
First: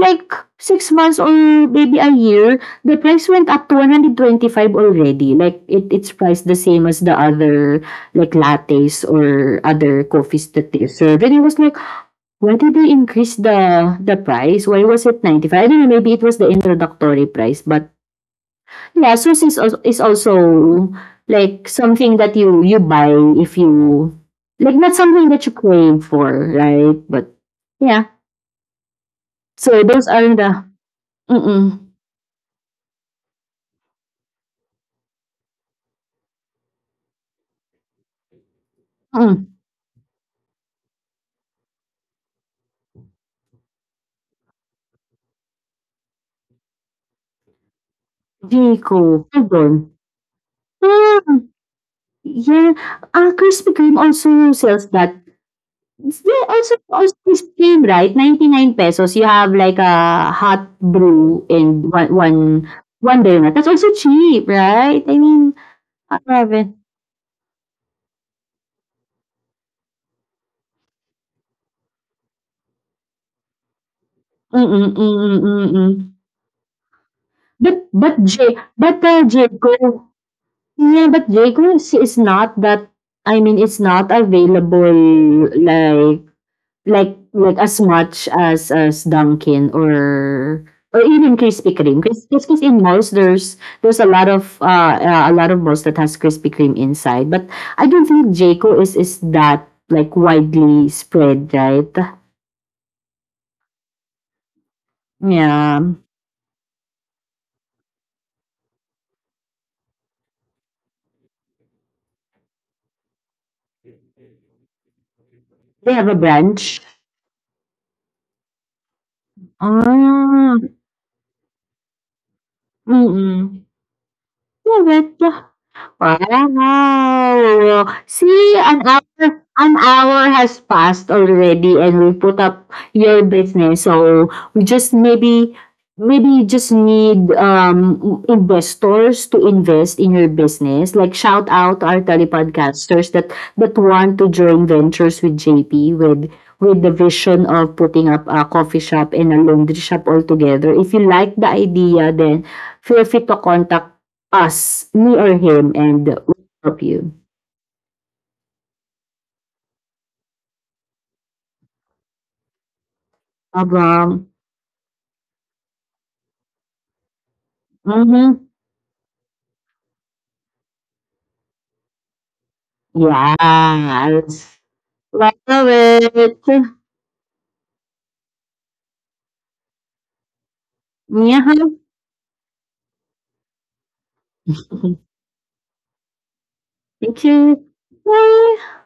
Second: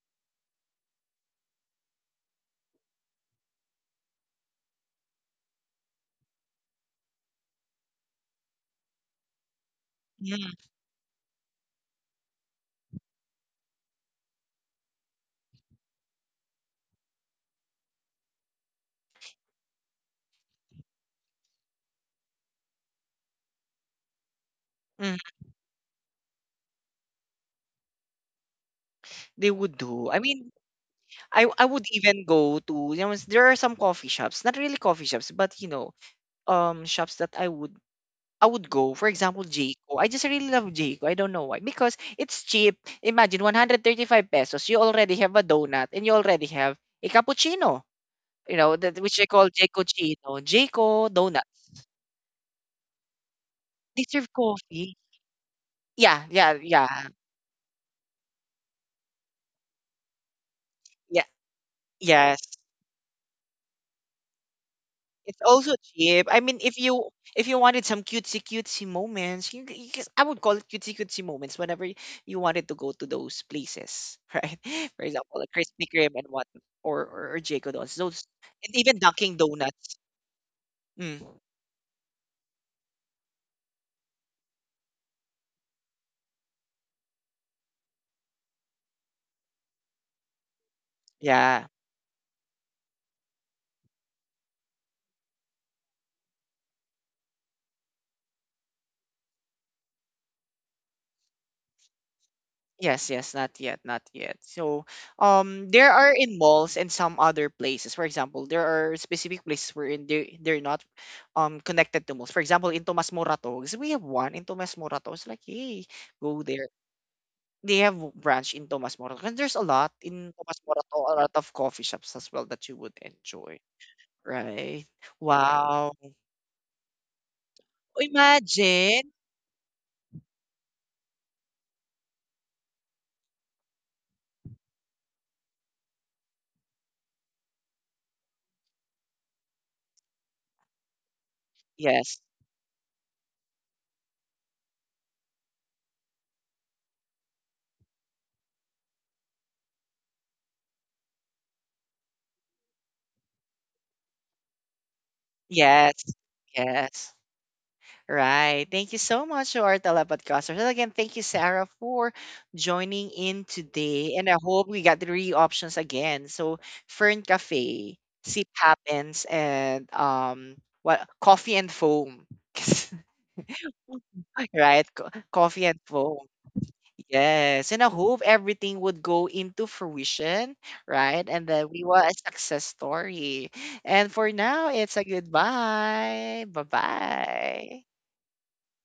[SPEAKER 2] like six months or maybe a year, the price went up to 125 already. It's priced the same as the other like lattes or other coffees
[SPEAKER 1] Mm,
[SPEAKER 2] that they serve. And it was like, why did they increase the price? Why was it 95? I don't know, maybe it was the introductory price. But yeah, Sus is also like something that you buy if you like, not
[SPEAKER 1] mm.
[SPEAKER 2] something that you crave for, right? But yeah.
[SPEAKER 1] They would
[SPEAKER 2] So those
[SPEAKER 1] do. I
[SPEAKER 2] are
[SPEAKER 1] mean,
[SPEAKER 2] the.
[SPEAKER 1] I would
[SPEAKER 2] Mm,
[SPEAKER 1] even go to, you know, there are some coffee shops, not really coffee shops, but you know, shops that I would go, for example,
[SPEAKER 2] mm.
[SPEAKER 1] Jayco. I just really love Jayco. I don't know why. Because it's cheap. Imagine 135 pesos. You already have a donut and you already have a cappuccino. You know, that which
[SPEAKER 2] Jiko,
[SPEAKER 1] I call Jayco
[SPEAKER 2] Luzon.
[SPEAKER 1] Chino. Jayco donut.
[SPEAKER 2] Hmm, yeah, ah, Krispy Kreme
[SPEAKER 1] They serve
[SPEAKER 2] also sells
[SPEAKER 1] coffee.
[SPEAKER 2] that.
[SPEAKER 1] Yeah,
[SPEAKER 2] They
[SPEAKER 1] yeah,
[SPEAKER 2] also
[SPEAKER 1] yeah.
[SPEAKER 2] also Krispy Kreme, right? 99 pesos you have like a hot
[SPEAKER 1] Yeah.
[SPEAKER 2] brew and
[SPEAKER 1] Yes.
[SPEAKER 2] one donut. That's also cheap, right? I
[SPEAKER 1] It's
[SPEAKER 2] mean,
[SPEAKER 1] also
[SPEAKER 2] I
[SPEAKER 1] cheap. I
[SPEAKER 2] love
[SPEAKER 1] mean,
[SPEAKER 2] it.
[SPEAKER 1] if you wanted some cutesy cutesy moments, you just- I would call it cutesy cutesy moments you wanted to go to those places, right?
[SPEAKER 2] Mm, mm,
[SPEAKER 1] For example,
[SPEAKER 2] mm.
[SPEAKER 1] like
[SPEAKER 2] Mm,
[SPEAKER 1] Krispy
[SPEAKER 2] mm.
[SPEAKER 1] Kreme and what, or Jacob Dons,
[SPEAKER 2] But
[SPEAKER 1] those,
[SPEAKER 2] J
[SPEAKER 1] and even
[SPEAKER 2] but, ah,
[SPEAKER 1] Dunkin' Donuts.
[SPEAKER 2] Jiko, yeah,
[SPEAKER 1] Mm,
[SPEAKER 2] but Jiko is not that, I mean, it's not available like. Like like as much as Dunkin' or even
[SPEAKER 1] yeah.
[SPEAKER 2] Krispy Kreme, because because in malls there's there's a lot of malls that has Krispy Kreme inside, but I don't think JCO is that, like, widely spread, right?
[SPEAKER 1] Yes, yes, not yet, not yet. So, there
[SPEAKER 2] Yeah.
[SPEAKER 1] are in malls and some other places. For example, there are specific places wherein they're not, connected to malls. For example, in Tomas Morato, because we have one in Tomas Morato. It's like, hey,
[SPEAKER 2] They have a
[SPEAKER 1] go there.
[SPEAKER 2] branch?
[SPEAKER 1] They have branch in Tomas Morato, and there's a lot in Tomas
[SPEAKER 2] Ah,
[SPEAKER 1] Morato, a lot of coffee shops as well that you would enjoy.
[SPEAKER 2] mm.
[SPEAKER 1] Right?
[SPEAKER 2] Love it.
[SPEAKER 1] Wow.
[SPEAKER 2] Wow! See,
[SPEAKER 1] Imagine.
[SPEAKER 2] an hour has passed already and we put up your business. So we just maybe maybe you just need investors to invest in your business. Like shout out our
[SPEAKER 1] Yes.
[SPEAKER 2] telepodcasters that want to join ventures with JP with the vision of putting up a coffee shop and a laundry shop all together. If you like the idea, then feel free to contact us, me or him,
[SPEAKER 1] Yes.
[SPEAKER 2] and we'll help you.
[SPEAKER 1] Yes. Right. Thank you so much to our telepodcasters. And again, thank you, Sarah, for joining in today.
[SPEAKER 2] Problem.
[SPEAKER 1] And I hope we got three options again. So Fern Cafe,
[SPEAKER 2] Mm-hmm.
[SPEAKER 1] Sip Happens, and what coffee and foam.
[SPEAKER 2] Yes.
[SPEAKER 1] Right? Coffee
[SPEAKER 2] Love
[SPEAKER 1] and foam.
[SPEAKER 2] it.
[SPEAKER 1] Yes. And I hope everything would go into fruition, right?
[SPEAKER 2] Yeah.
[SPEAKER 1] And that we were a success story. And for now, it's a goodbye. Bye
[SPEAKER 2] Thank you.
[SPEAKER 1] bye.
[SPEAKER 2] Bye.